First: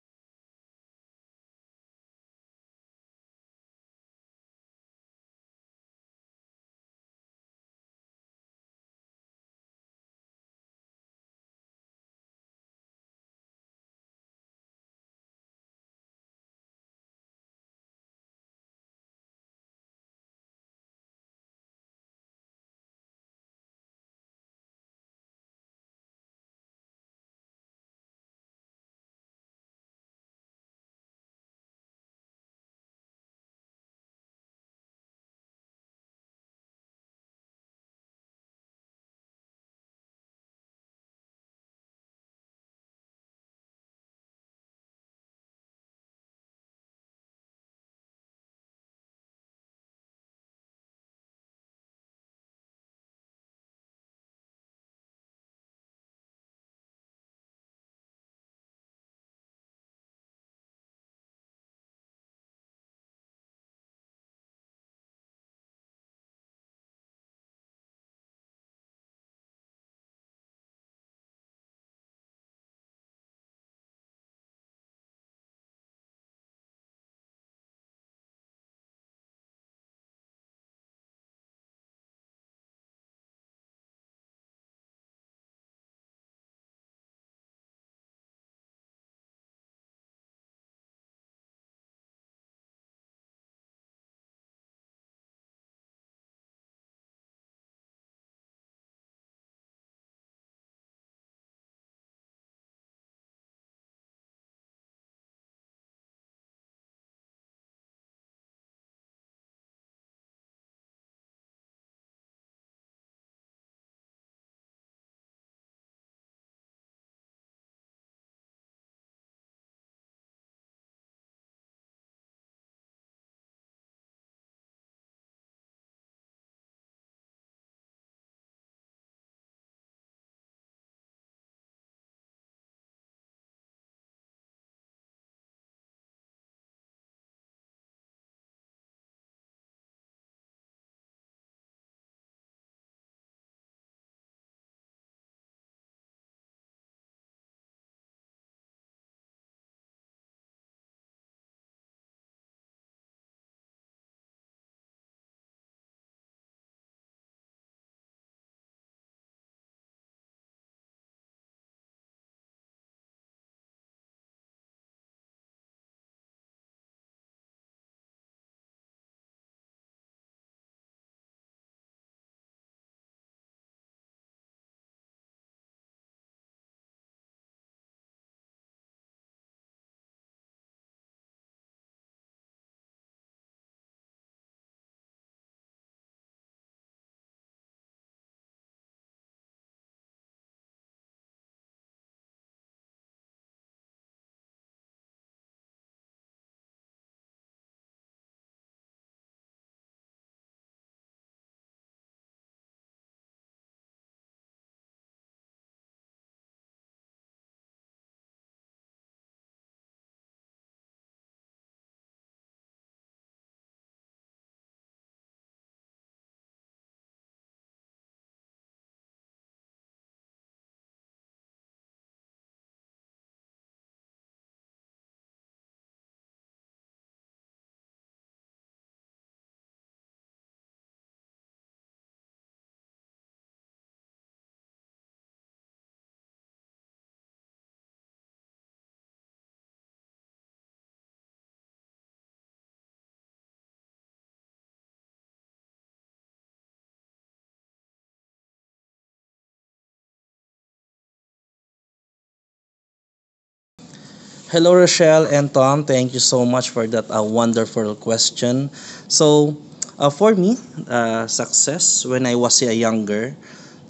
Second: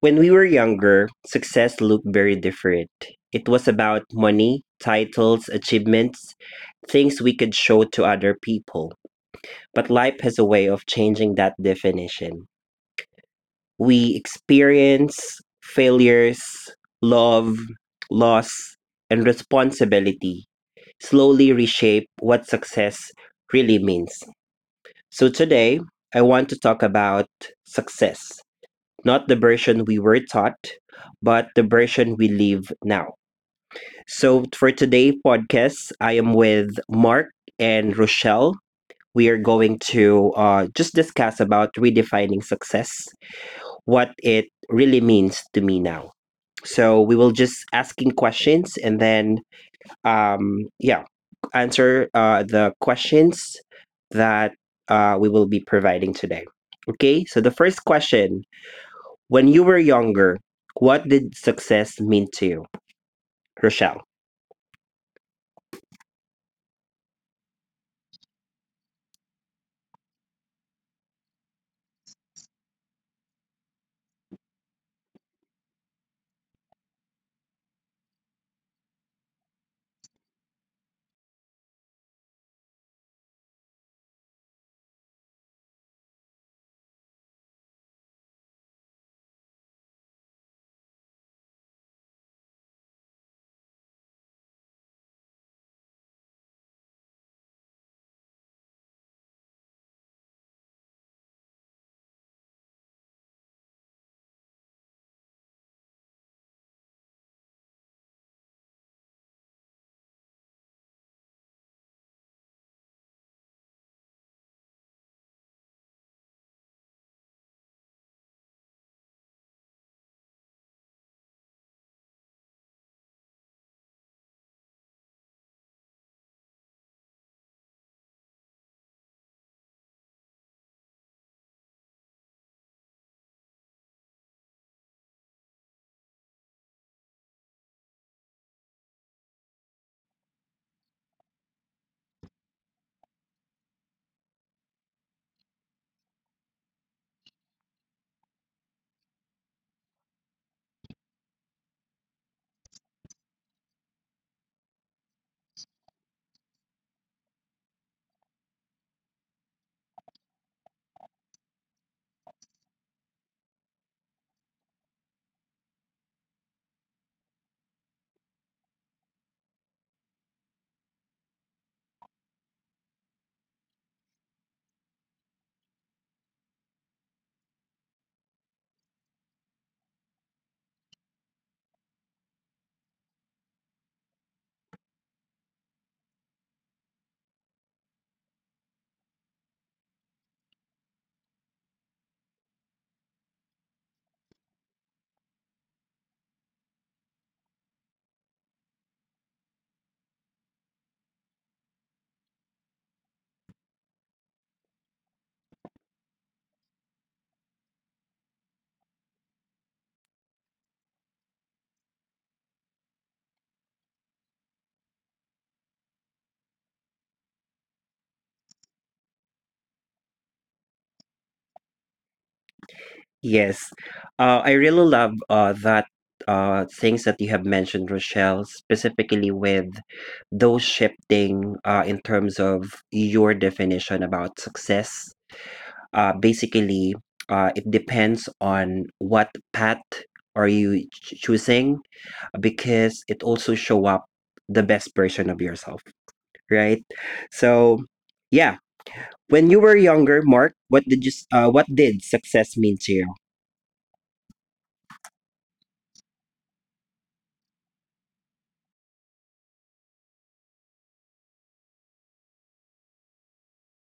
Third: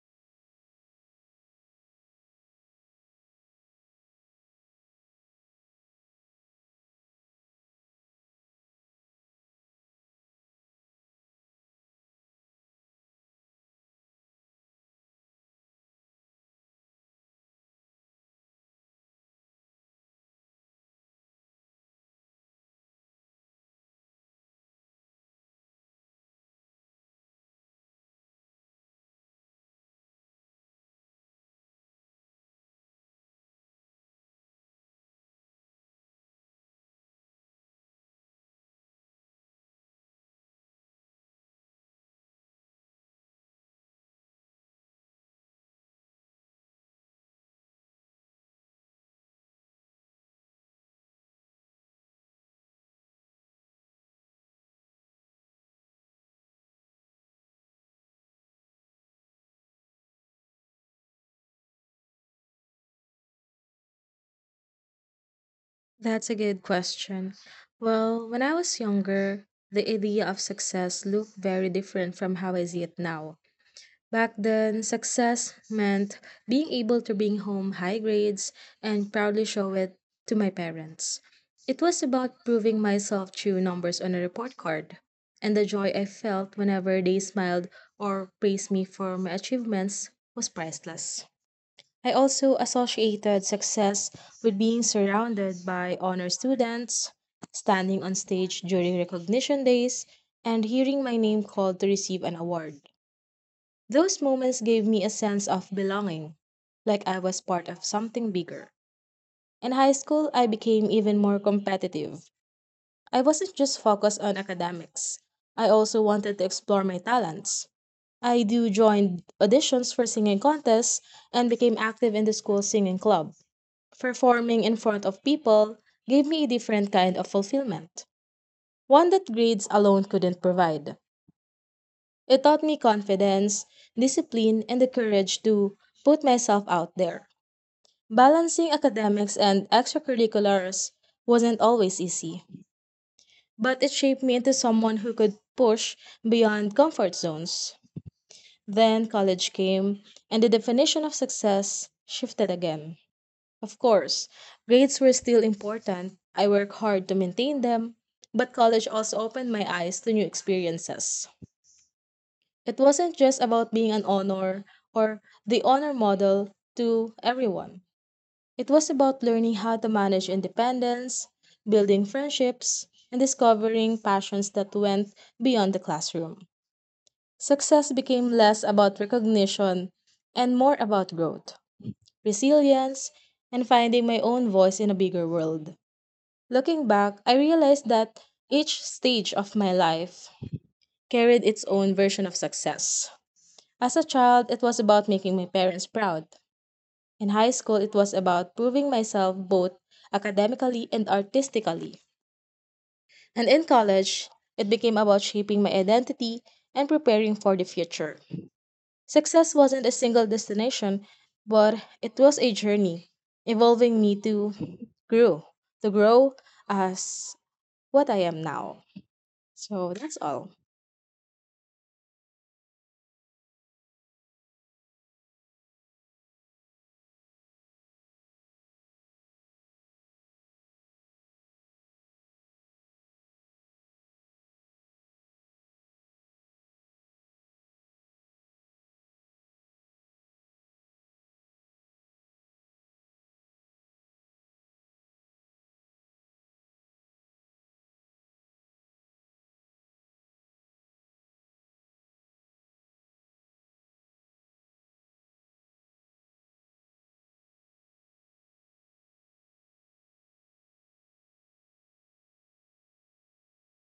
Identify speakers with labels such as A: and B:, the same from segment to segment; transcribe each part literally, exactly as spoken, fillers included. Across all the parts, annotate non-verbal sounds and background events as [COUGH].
A: When we were younger, success looked very different. It was about money, titles, achievements, things we could show to other people. But life has a way of changing that definition. We experience failures, love, loss, and responsibility slowly reshape what success really means. So today, I want to talk about success, not the version we were taught, but the version we live now. So for today podcast, I am with Mark and Rochelle. We are going to uh, just discuss about redefining success, what it really means to me now. So we will just asking questions, and then um, yeah, answer uh, the questions that uh, we will be providing today. Okay, so the first question, when you were younger, what did success mean to you, Rochelle?
B: That's a good question. Well, when I was younger, the idea of success looked very different from how I see it now. Back then, success meant being able to bring home high grades and proudly show it to my parents. It was about proving myself through numbers on a report card, and the joy I felt whenever they smiled or praised me for my achievements was priceless. I also associated success with being surrounded by honor students, standing on stage during recognition days, and hearing my name called to receive an award. Those moments gave me a sense of belonging, like I was part of something bigger. In high school, I became even more competitive. I wasn't just focused on academics, I also wanted to explore my talents. I do joined auditions for singing contests and became active in the school singing club. Performing in front of people gave me a different kind of fulfillment, one that grades alone couldn't provide. It taught me confidence, discipline, and the courage to put myself out there. Balancing academics and extracurriculars wasn't always easy, but it shaped me into someone who could push beyond comfort zones. Then college came, and the definition of success shifted again. Of course, grades were still important. I worked hard to maintain them, but college also opened my eyes to new experiences. It wasn't just about being an honor or the honor model to everyone. It was about learning how to manage independence, building friendships, and discovering passions that went beyond the classroom. Success became less about recognition and more about growth, resilience, and finding my own voice in a bigger world. Looking back, I realized that each stage of my life carried its own version of success. As a child, it was about making my parents proud. In high school, it was about proving myself both academically and artistically. And in college, it became about shaping my identity and preparing for the future. Success wasn't a single destination, but it was a journey involving me to grow, to grow as what I am now. So that's all.
A: Yes, uh, I really love uh, that uh, things that you have mentioned, Rochelle, specifically with those shifting uh, in terms of your definition about success. Uh, basically, uh, it depends on what path are you ch- choosing, because it also show up the best version of yourself, right? So, yeah, when you were younger, Mark, what did you s- uh, what did success mean to you?
C: Hello, Rochelle and Tom. Thank you so much for that uh, wonderful question. So, uh, for me, uh, success when I was a younger.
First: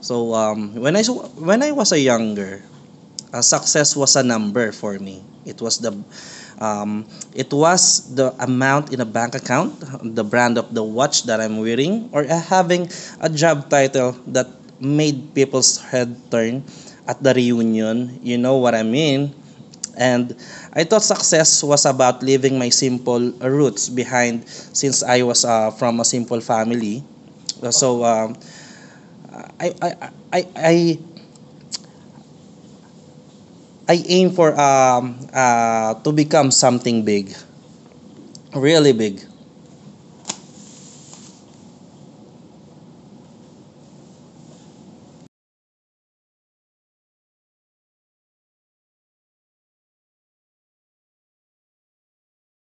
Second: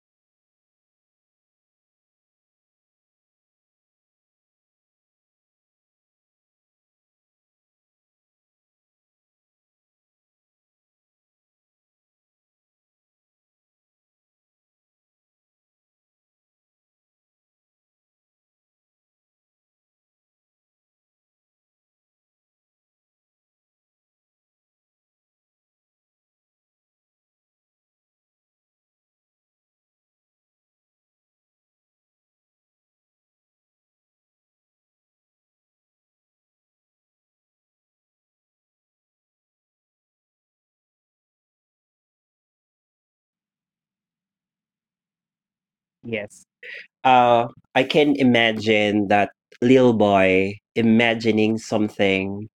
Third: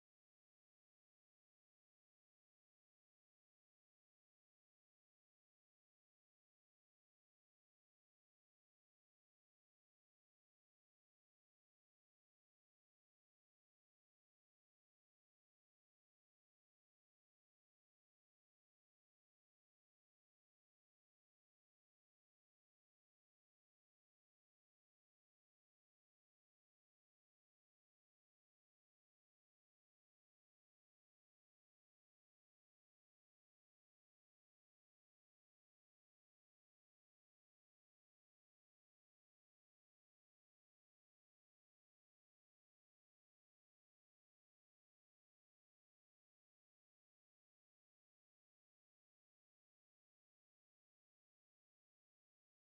C: So, um, when I s- when I was a younger, uh, success was a number for me. It was the um, it was the amount in a bank account, the brand of the watch that I'm wearing, or uh, having a job title that made people's head turn at the reunion. You know what I mean? And I thought success was about leaving my simple roots behind since I was uh, from a simple family. Uh, So um, I, I, I, I, I aim for um, uh, to become something big, really big.
A: Yes. Uh, I can imagine that little boy imagining something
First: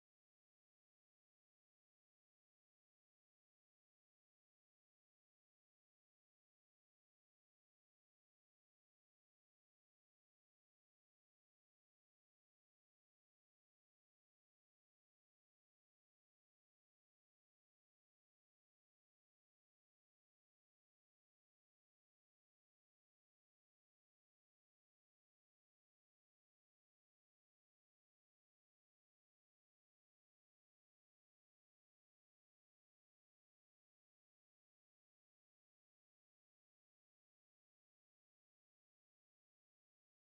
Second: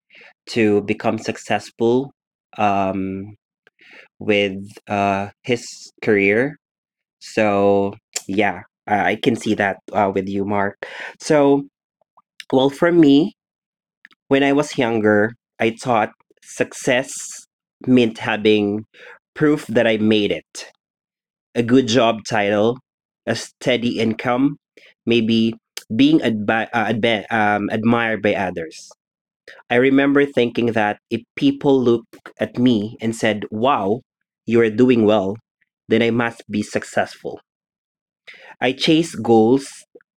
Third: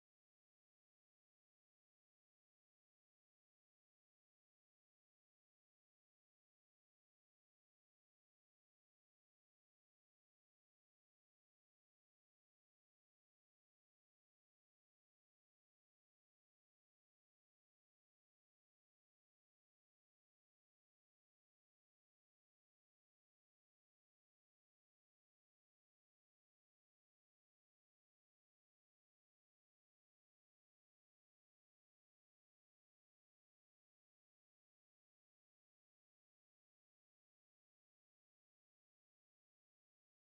A: to become successful um, with uh, his career. So, [TSK] yeah, I I can see that uh, with you, Mark. So, well, for me, when I was younger, I thought success meant having proof that I made it. A good job title, a steady income, maybe being adbi- uh, adbe- um, admired by others. I remember thinking that if people looked at me and said, "Wow, you are doing well," then I must be successful. I chased goals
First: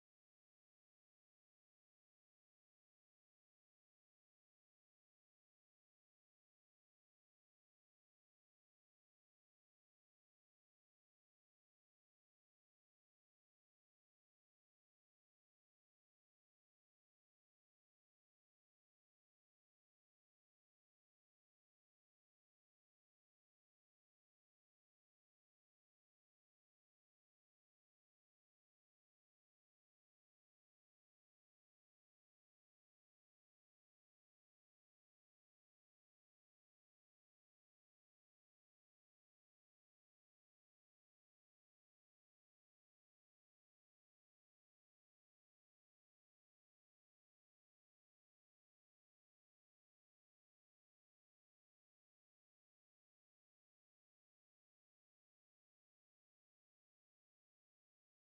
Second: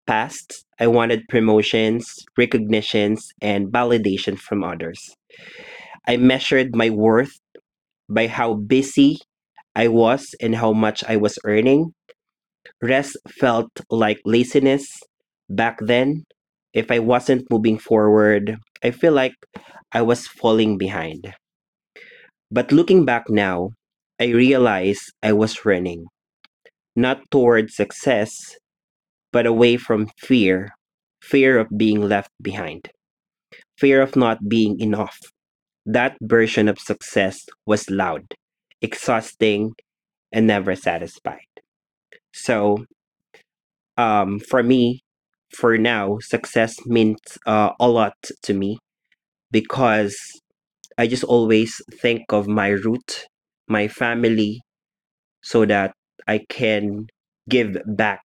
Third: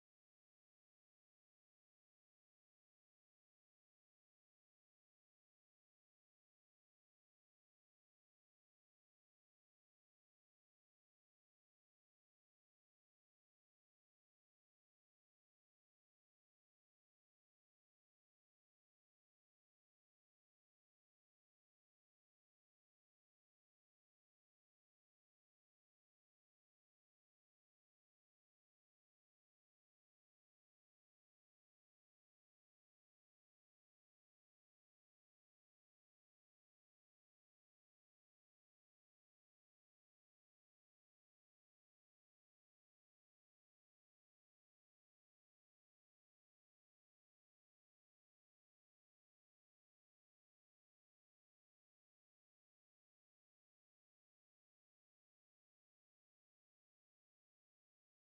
A: past. I wanted promotions, recognitions, and validation from others. I measured my worth by how busy I was and how much I was earning. Rest felt like laziness back then. If I wasn't moving forward, I feel like I was falling behind. But looking back now, I realize I was running not towards success, but away from fear, fear of being left behind, fear of not being enough. That version of success was loud, exhausting, and never satisfied. So um for me, for now, success means uh, a lot to me, because I just always think of my root, my family, so that I can give back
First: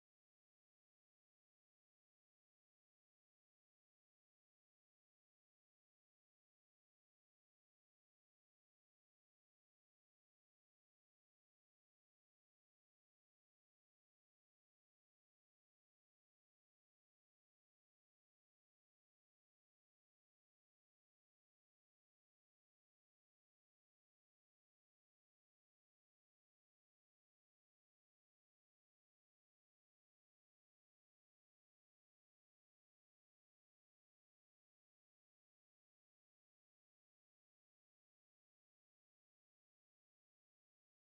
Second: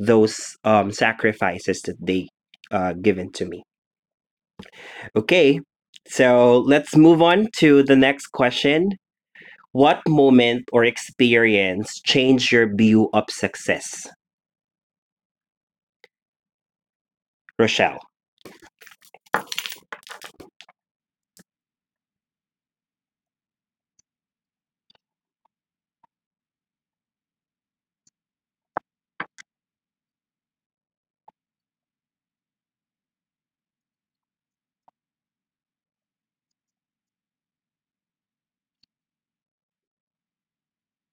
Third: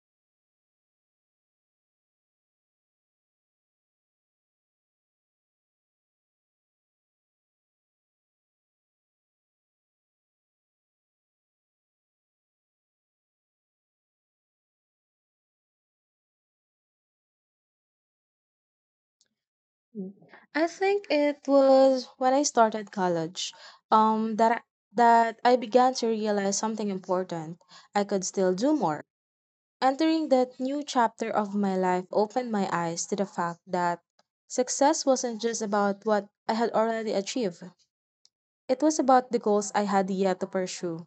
A: those um, sacrifices that they uh, given to me. Okay, so let's move on to the next question. What moment or experience changed your view of success, Rochelle?
B: Mm. I think it was when I started college, um, that I- that I began to realize something important. I could still do more. Entering that new chapter of my life opened my eyes to the fact that success wasn't just about what I had already achieved, it was about the goals I had yet to pursue.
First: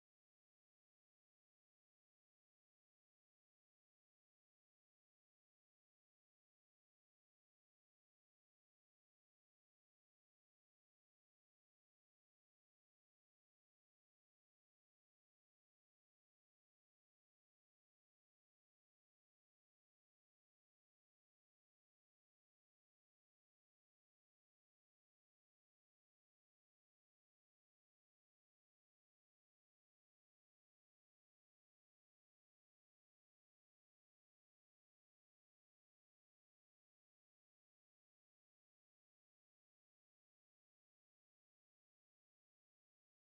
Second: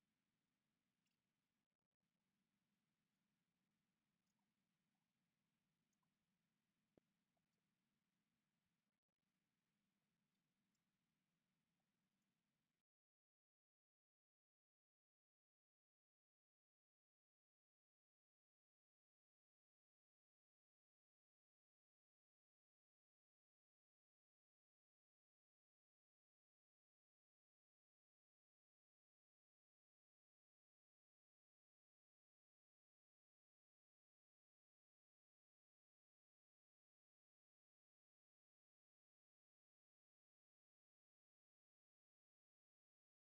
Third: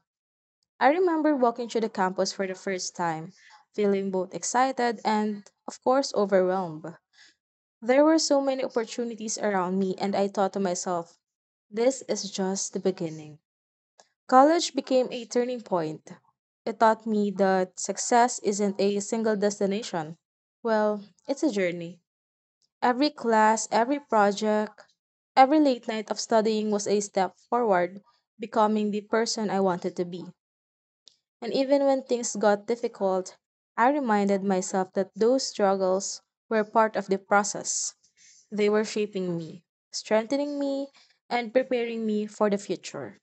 B: I remember walking through the campus for the first time, feeling both excited and, of course, overwhelmed. There were so many opportunities around me, and I thought to myself, this is just the beginning. College became a turning point. It taught me that success isn't a single destination. Well, it's a journey. Every class, every project, every late night of studying was a step forward, becoming the person I wanted to be. And even when things got difficult, I reminded myself that those struggles were part of the process. They were shaping me, strengthening me, and preparing me for the future.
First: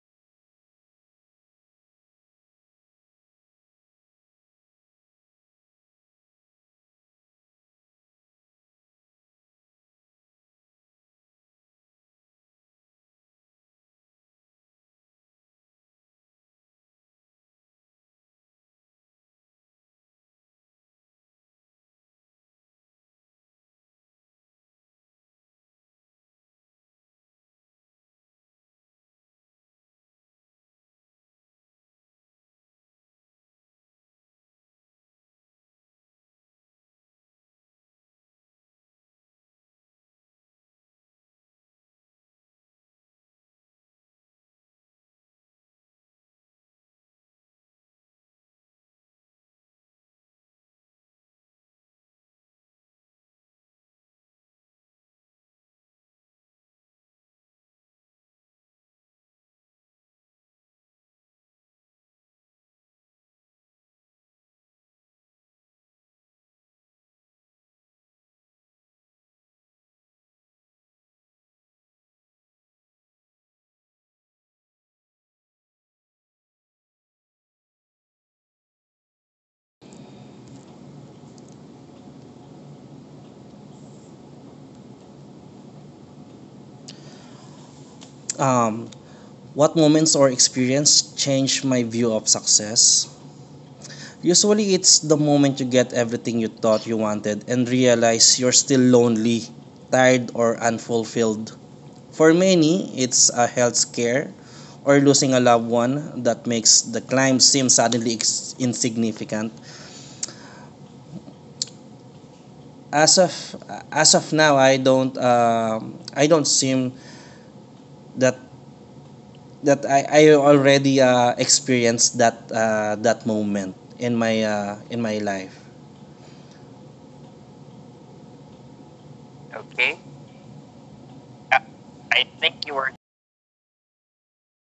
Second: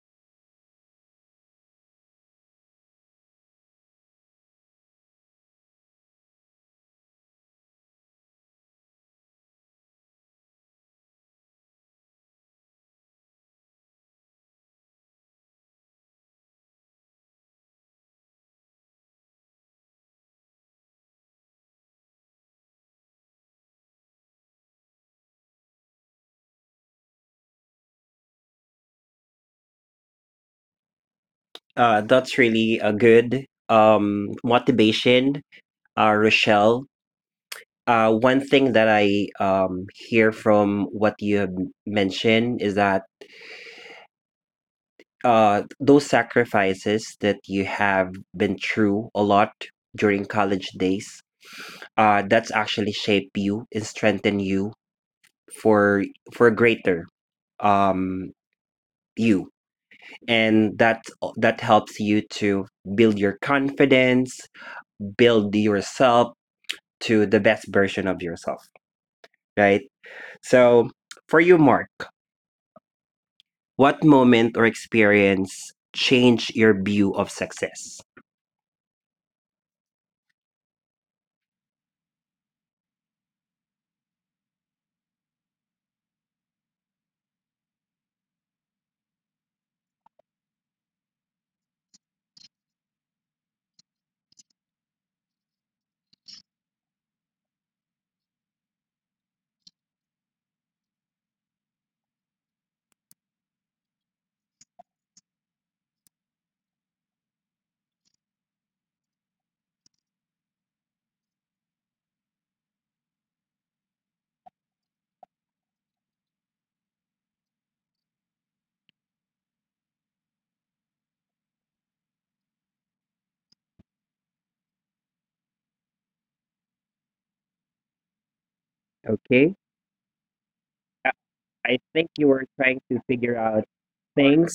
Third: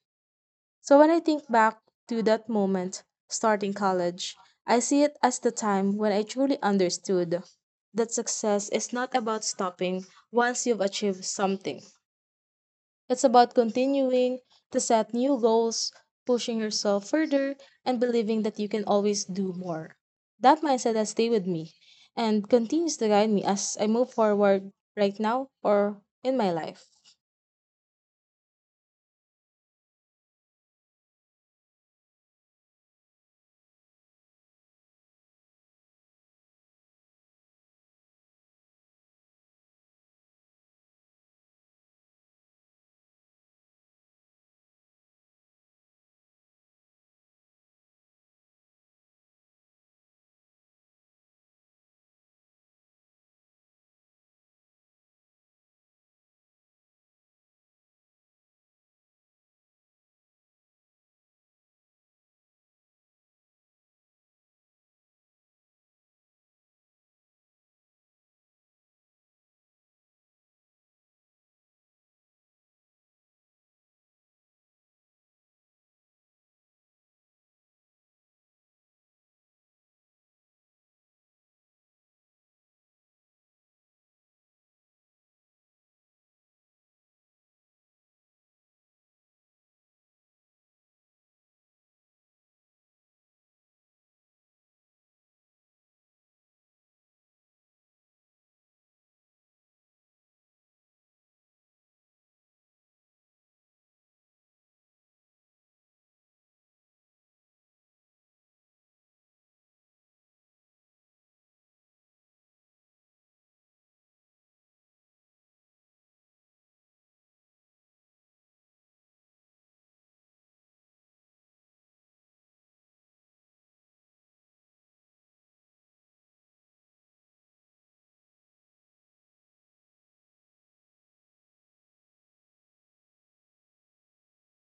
B: So when I think back to that moment, starting college, I see it as the time when I truly understood that success is not about stopping once you've achieved something. It's about continuing to set new goals, pushing yourself further, and believing that you can always do more. That mindset has stayed with me and continues to guide me as I move forward right now or in my life.
A: Uh, that's really a good um, motivation, uh, Rochelle. Uh, one thing that I um, hear from what you have mentioned is that uh, those sacrifices that you have been through a lot during college days, uh, that's actually shaped you and strengthen you for for a greater um, you, and that that helps you to build your confidence, build yourself to the best version of yourself, right? So, for you, Mark, what moment or experience changed your view of success?
C: Um, what moments or experience changed my view of success? Usually it's the moment you get everything you thought you wanted and realize you're still lonely, tired, or unfulfilled. For many, it's a health scare, or losing a loved one that makes the climb seem suddenly ex- insignificant. As of as of now, I don't um I don't seem that that I, I already uh, experienced that uh, that moment in my uh, in my life.
A: Okay.
C: Okay.
A: I
C: Uh,
A: I think
C: I
A: you were
C: think you
A: trying
C: were.
A: to figure out things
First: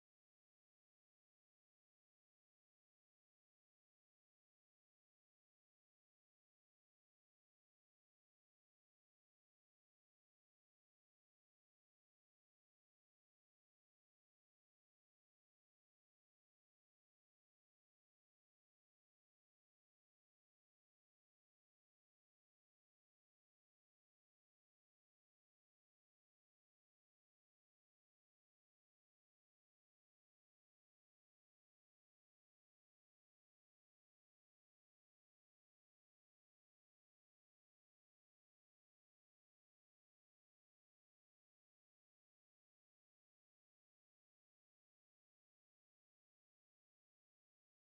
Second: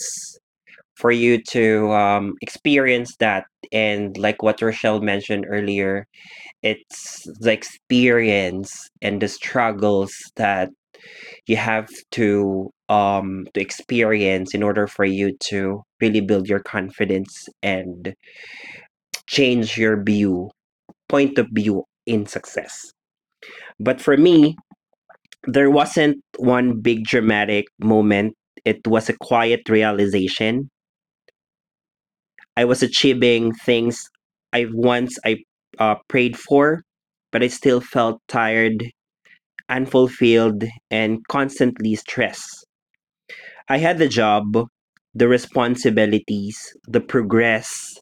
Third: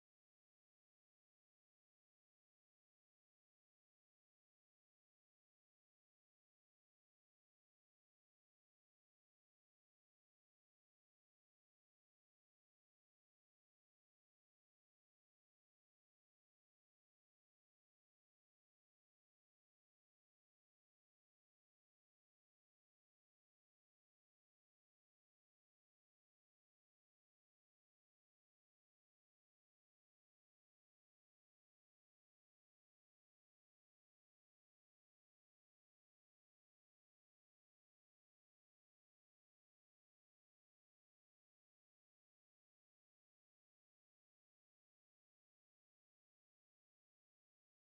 A: for you to um, experience that. And like what Rochelle mentioned earlier, it's the experience and the struggles that you have to um to experience in order for you to really build your confidence and change your view point of view in success. But for me, there wasn't one big dramatic moment, it was a quiet realization. I was achieving things i once i uh, prayed for, but I still felt tired and fulfilled and constantly stressed. I had the job, the responsibilities, the progress,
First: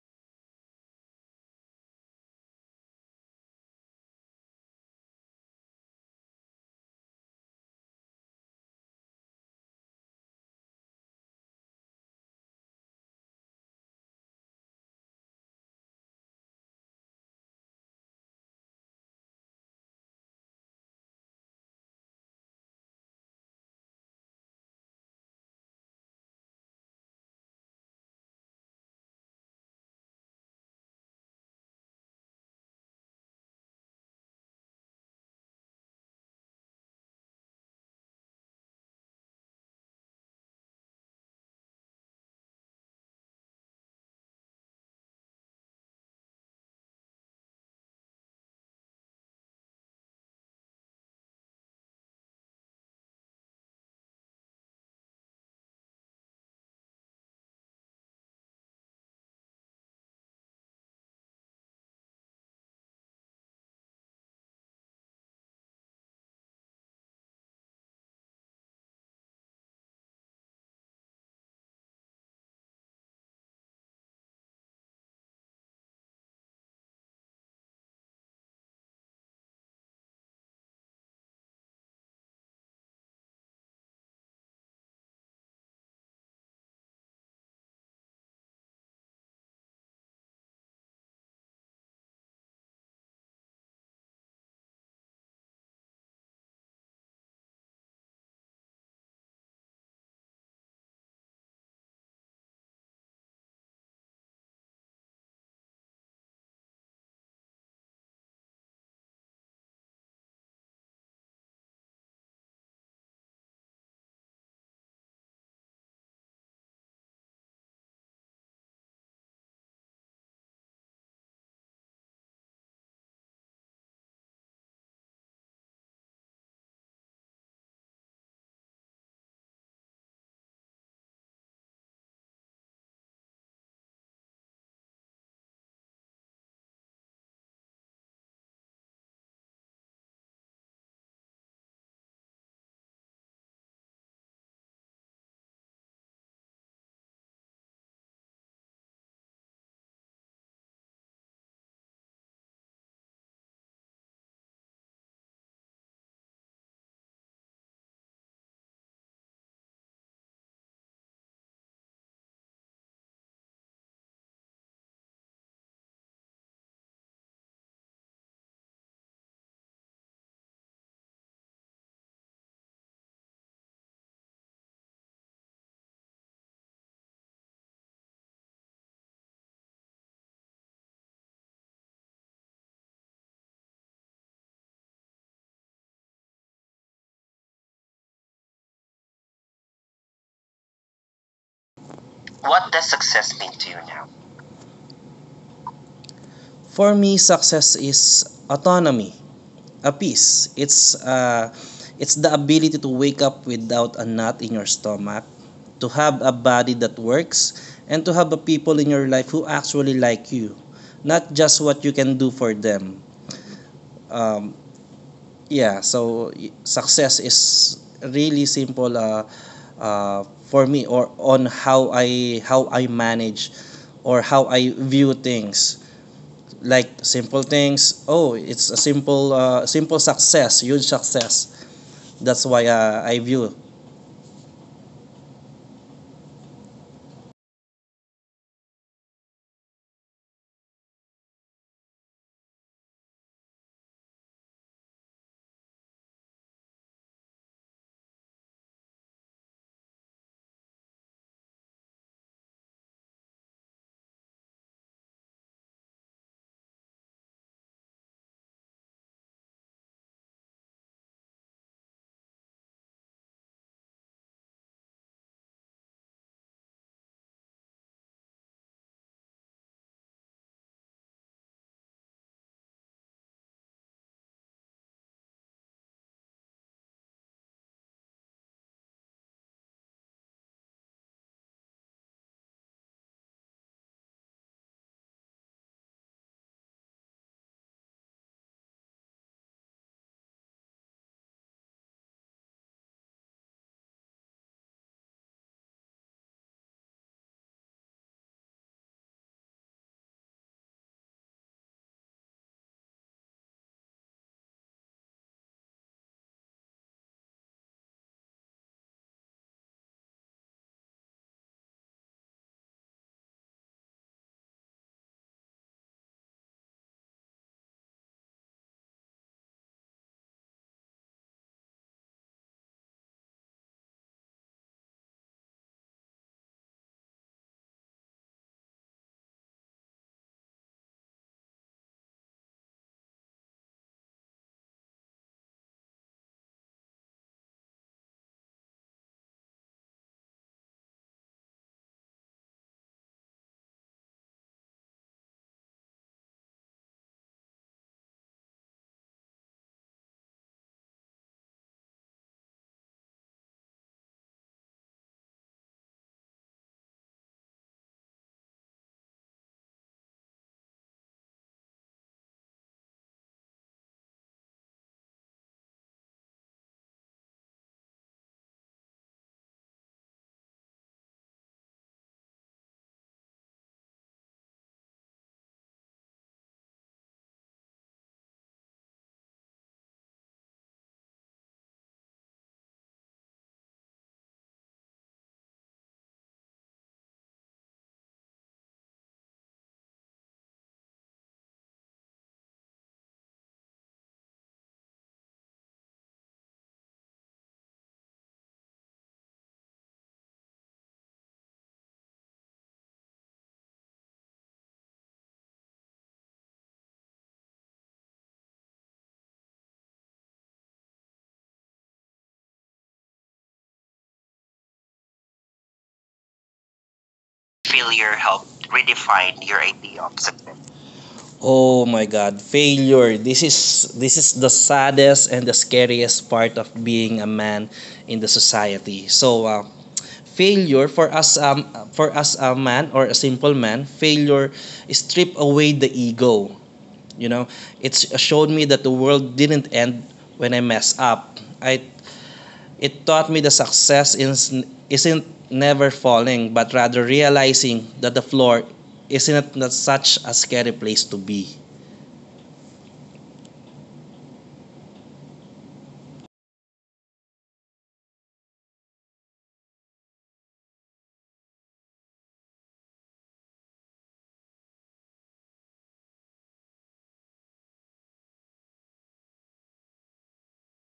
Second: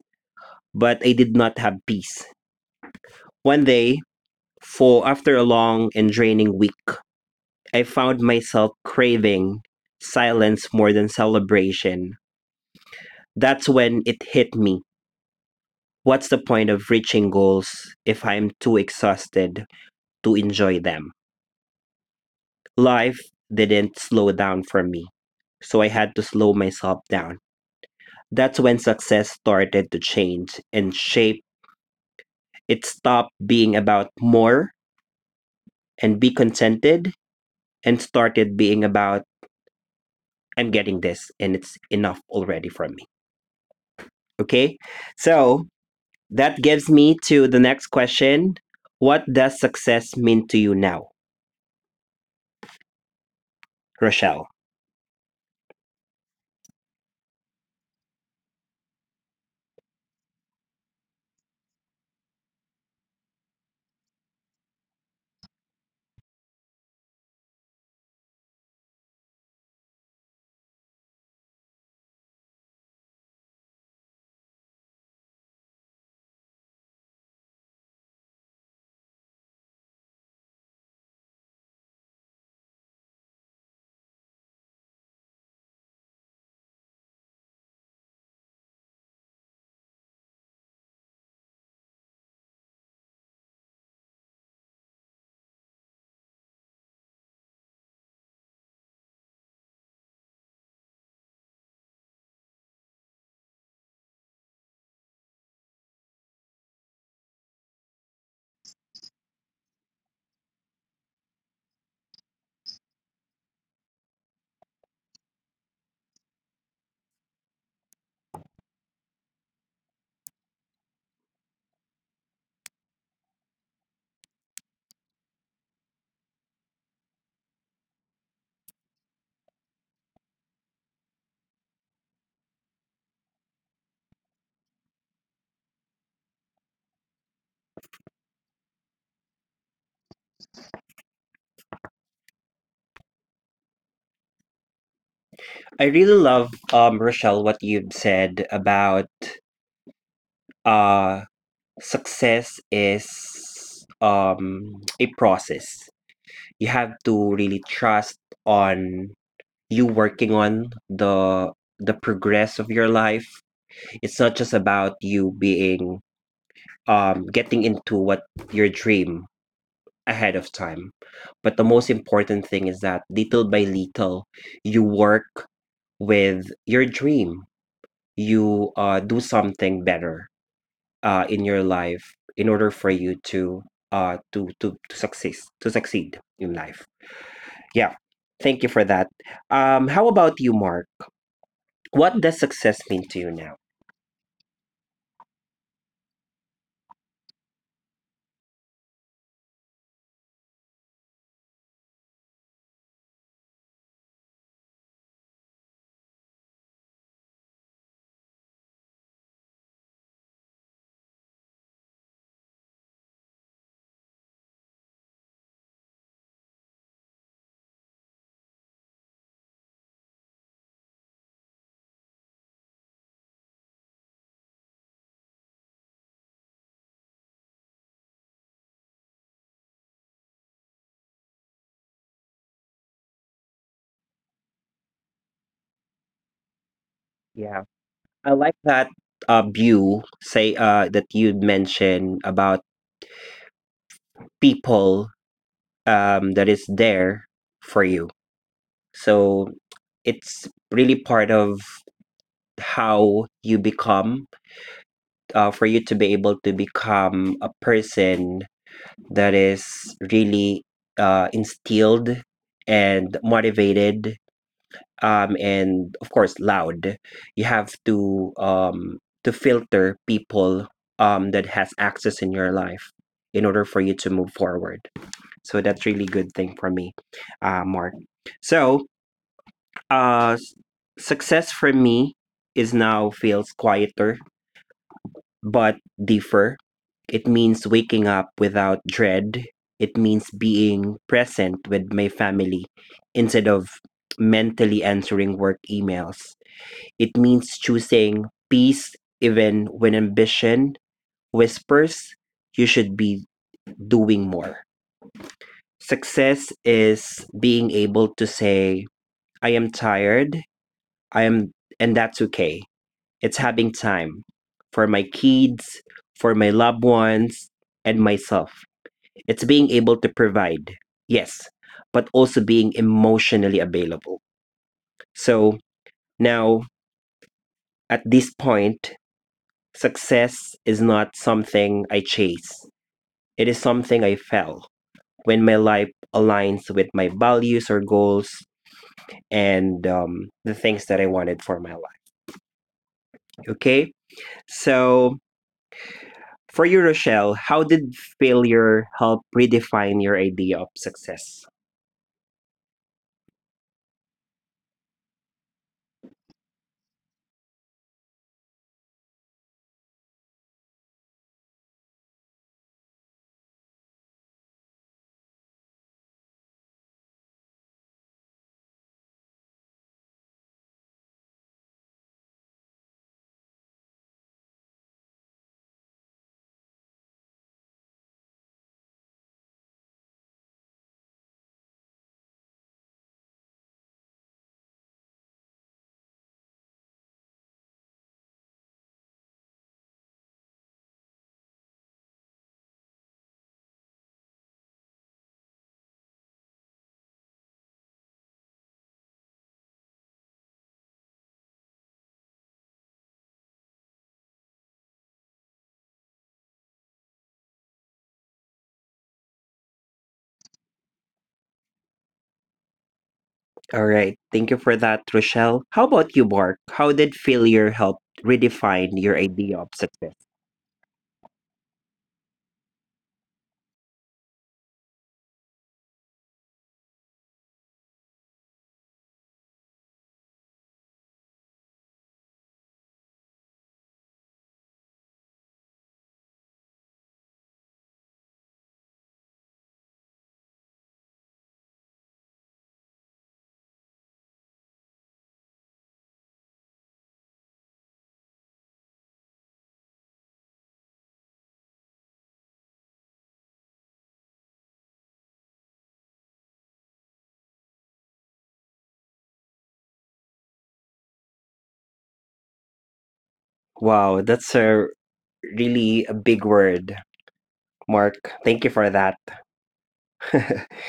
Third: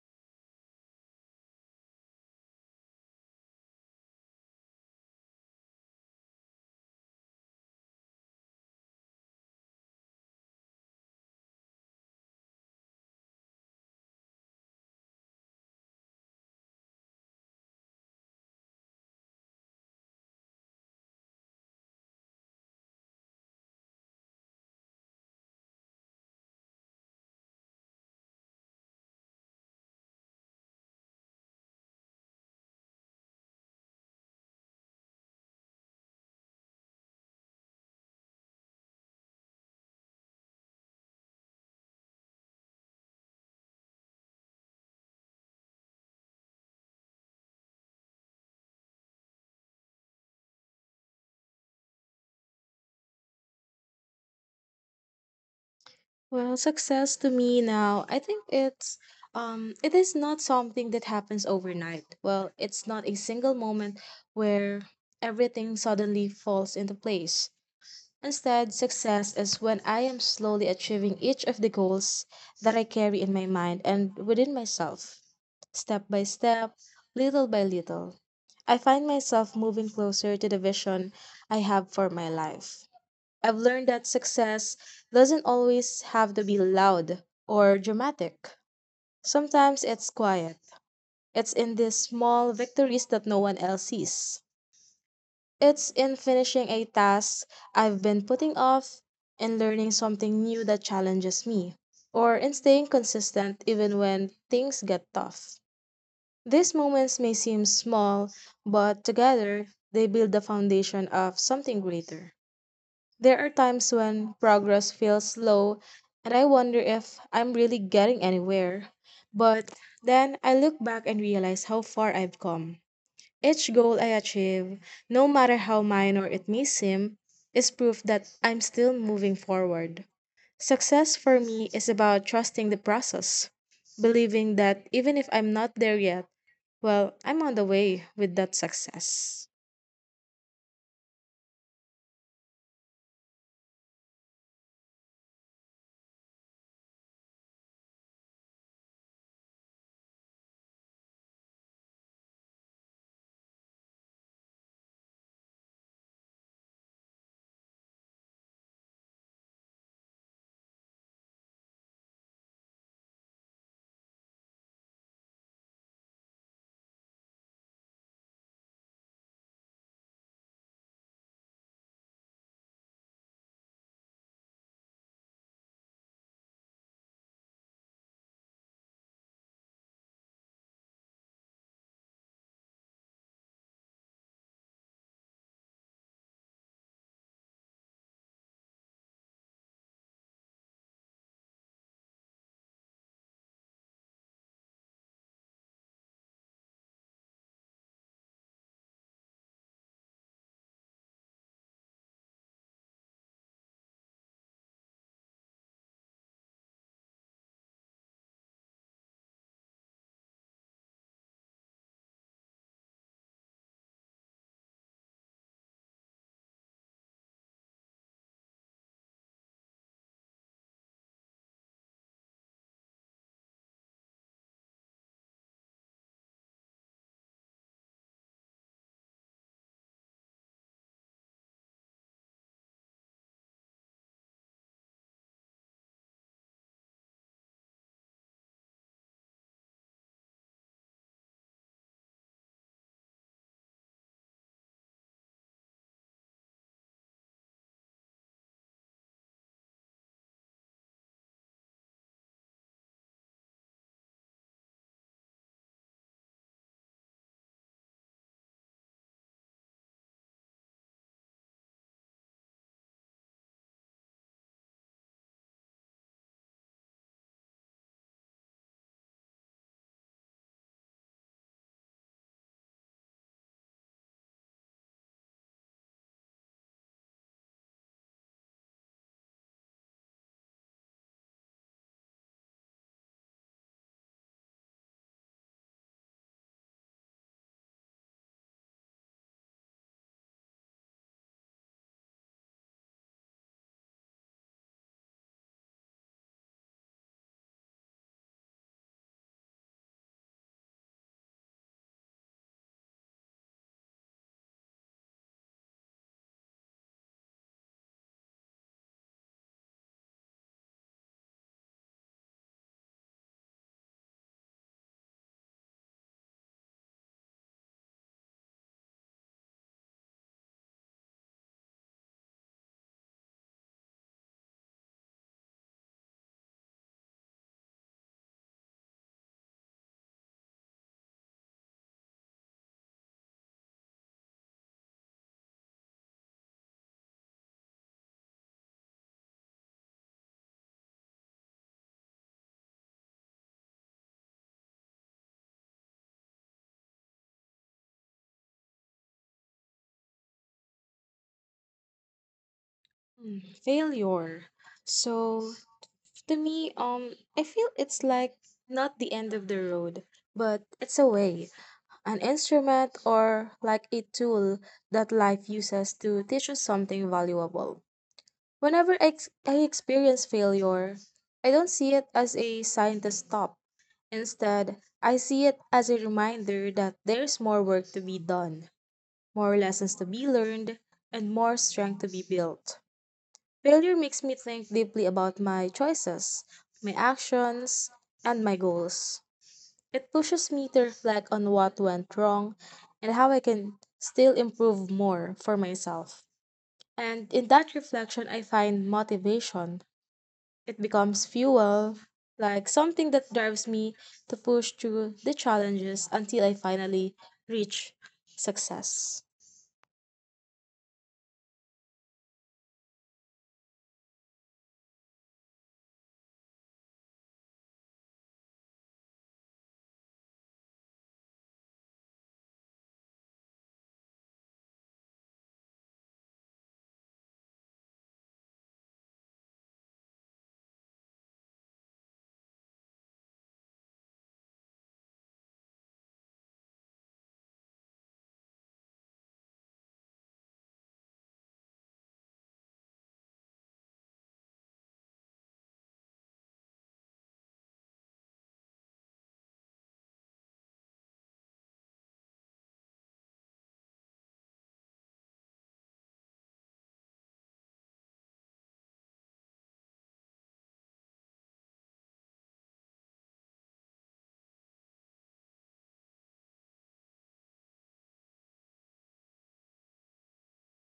A: but I did not have peace. One day, for after a long and draining week, I found myself craving silence more than celebration. That's when it hit me. What's the point of reaching goals if I'm too exhausted to enjoy them? Life didn't slow down for me, so I had to slow myself down. That's when success started to change and shape. It stopped being about more and be contented, and started being about I'm getting this and it's enough already from me. Okay? So that gives me to the next question. What does success mean to you now, Rochelle?
B: Well, success to me now, I think it's um it is not something that happens overnight. Well, it's not a single moment where everything suddenly falls into place. Instead, success is when I am slowly achieving each of the goals that I carry in my mind and within myself, step by step, little by little. I find myself moving closer to the vision I have for my life. I've learned that success doesn't always have to be loud or dramatic. Sometimes it's quiet. It's in these small victories that no one else sees. It's in finishing a task I've been putting off, in learning something new that challenges me, or in staying consistent even when things get tough. These moments may seem small, but together they build the foundation of something greater. There are times when progress feels slow and I wonder if I'm really getting anywhere. But then I look back and realize how far I've come. Each goal I achieve, no matter how minor it may seem, is proof that I'm still moving forward. Success for me is about trusting the process, believing that even if I'm not there yet, well, I'm on the way with that success.
A: I really love um Rochelle, what you've said about uh success is um a process. You have to really trust on you working on the the progress of your life. It's not just about you being um getting into what your dream ahead of time, but the most important thing is that little by little you work with your dream, you uh do something better uh in your life in order for you to uh to to to succeed, to succeed in life. Yeah. Thank you for that. Um, how about you, Mark? What does
C: What
A: success
C: does
A: mean to you
C: success mean
A: now?
C: to you now? For me, success is autonomy, a peace. It's uh, it's the ability to wake up without a knot in your stomach, to have a body that works, and to have a people in your life who actually like you, not just what you can do for them. Um, yeah, so success is really simple uh, uh, for me, or on how I how I manage, or how I view things. Like simple things. Oh, it's a simple uh, simple success, huge success. That's why uh, I view
A: Yeah, I like that uh, view say uh, that you mentioned about people um, that is there for you. So it's really part of how you become uh, for you to be able to become a person that is really uh, instilled and motivated, um, and of course loud, you have to um, to filter people um, that has access in your life in order for you to move forward. So that's really good thing for me, uh, Mark. So uh, s- success for me is now feels quieter, but differ. It means waking up without dread. It means being present with my family instead of mentally answering work emails. It means choosing peace even when ambition whispers you should be doing more. Success is being able to say, "I am tired, I am," and that's okay. It's having time for my kids, for my loved ones, and myself. It's being able to provide, yes, but also being emotionally available. So now, at this point, success is not something I chase, it is something I felt when my life aligns with my values or goals and um, the things that I wanted for my life. Okay. So for you, Rochelle, how did failure help redefine your idea of success?
B: Hmm. Failure. So, to me, um, I feel it's like not the end of the road, but it's a way, an instrument, or like a tool that life uses to teach us something valuable. Whenever I, ex- I experience failure, I don't see it as a sign to stop. Instead, I see it as a reminder that there's more work to be done, more lessons to be learned, and more strength to be built. Failure makes me think deeply about my choices, my actions, and my goals. It pushes me to reflect on what went wrong and how I can still improve more for myself. And in that reflection, I find motivation. It becomes fuel, like something that drives me to push through the challenges until I finally reach success.
A: All right. Thank you for that, Rochelle. How about you, Mark? How did failure help
C: failure helped
A: redefine your
C: redefine your
A: idea of
C: idea of
A: success?
C: success. Oh my god, failure. This is this is the saddest and the scariest part of being a man in the society. So uh, failure for us, um for us a man or a simple man, failure strip away the ego, you know. It's showed me that the world didn't end when I mess up. I It taught me the success is, isn't never falling but rather realizing that the floor isn't not such a scary place to be.
A: Wow, that's a really a big word, Mark. Thank you for that. [LAUGHS]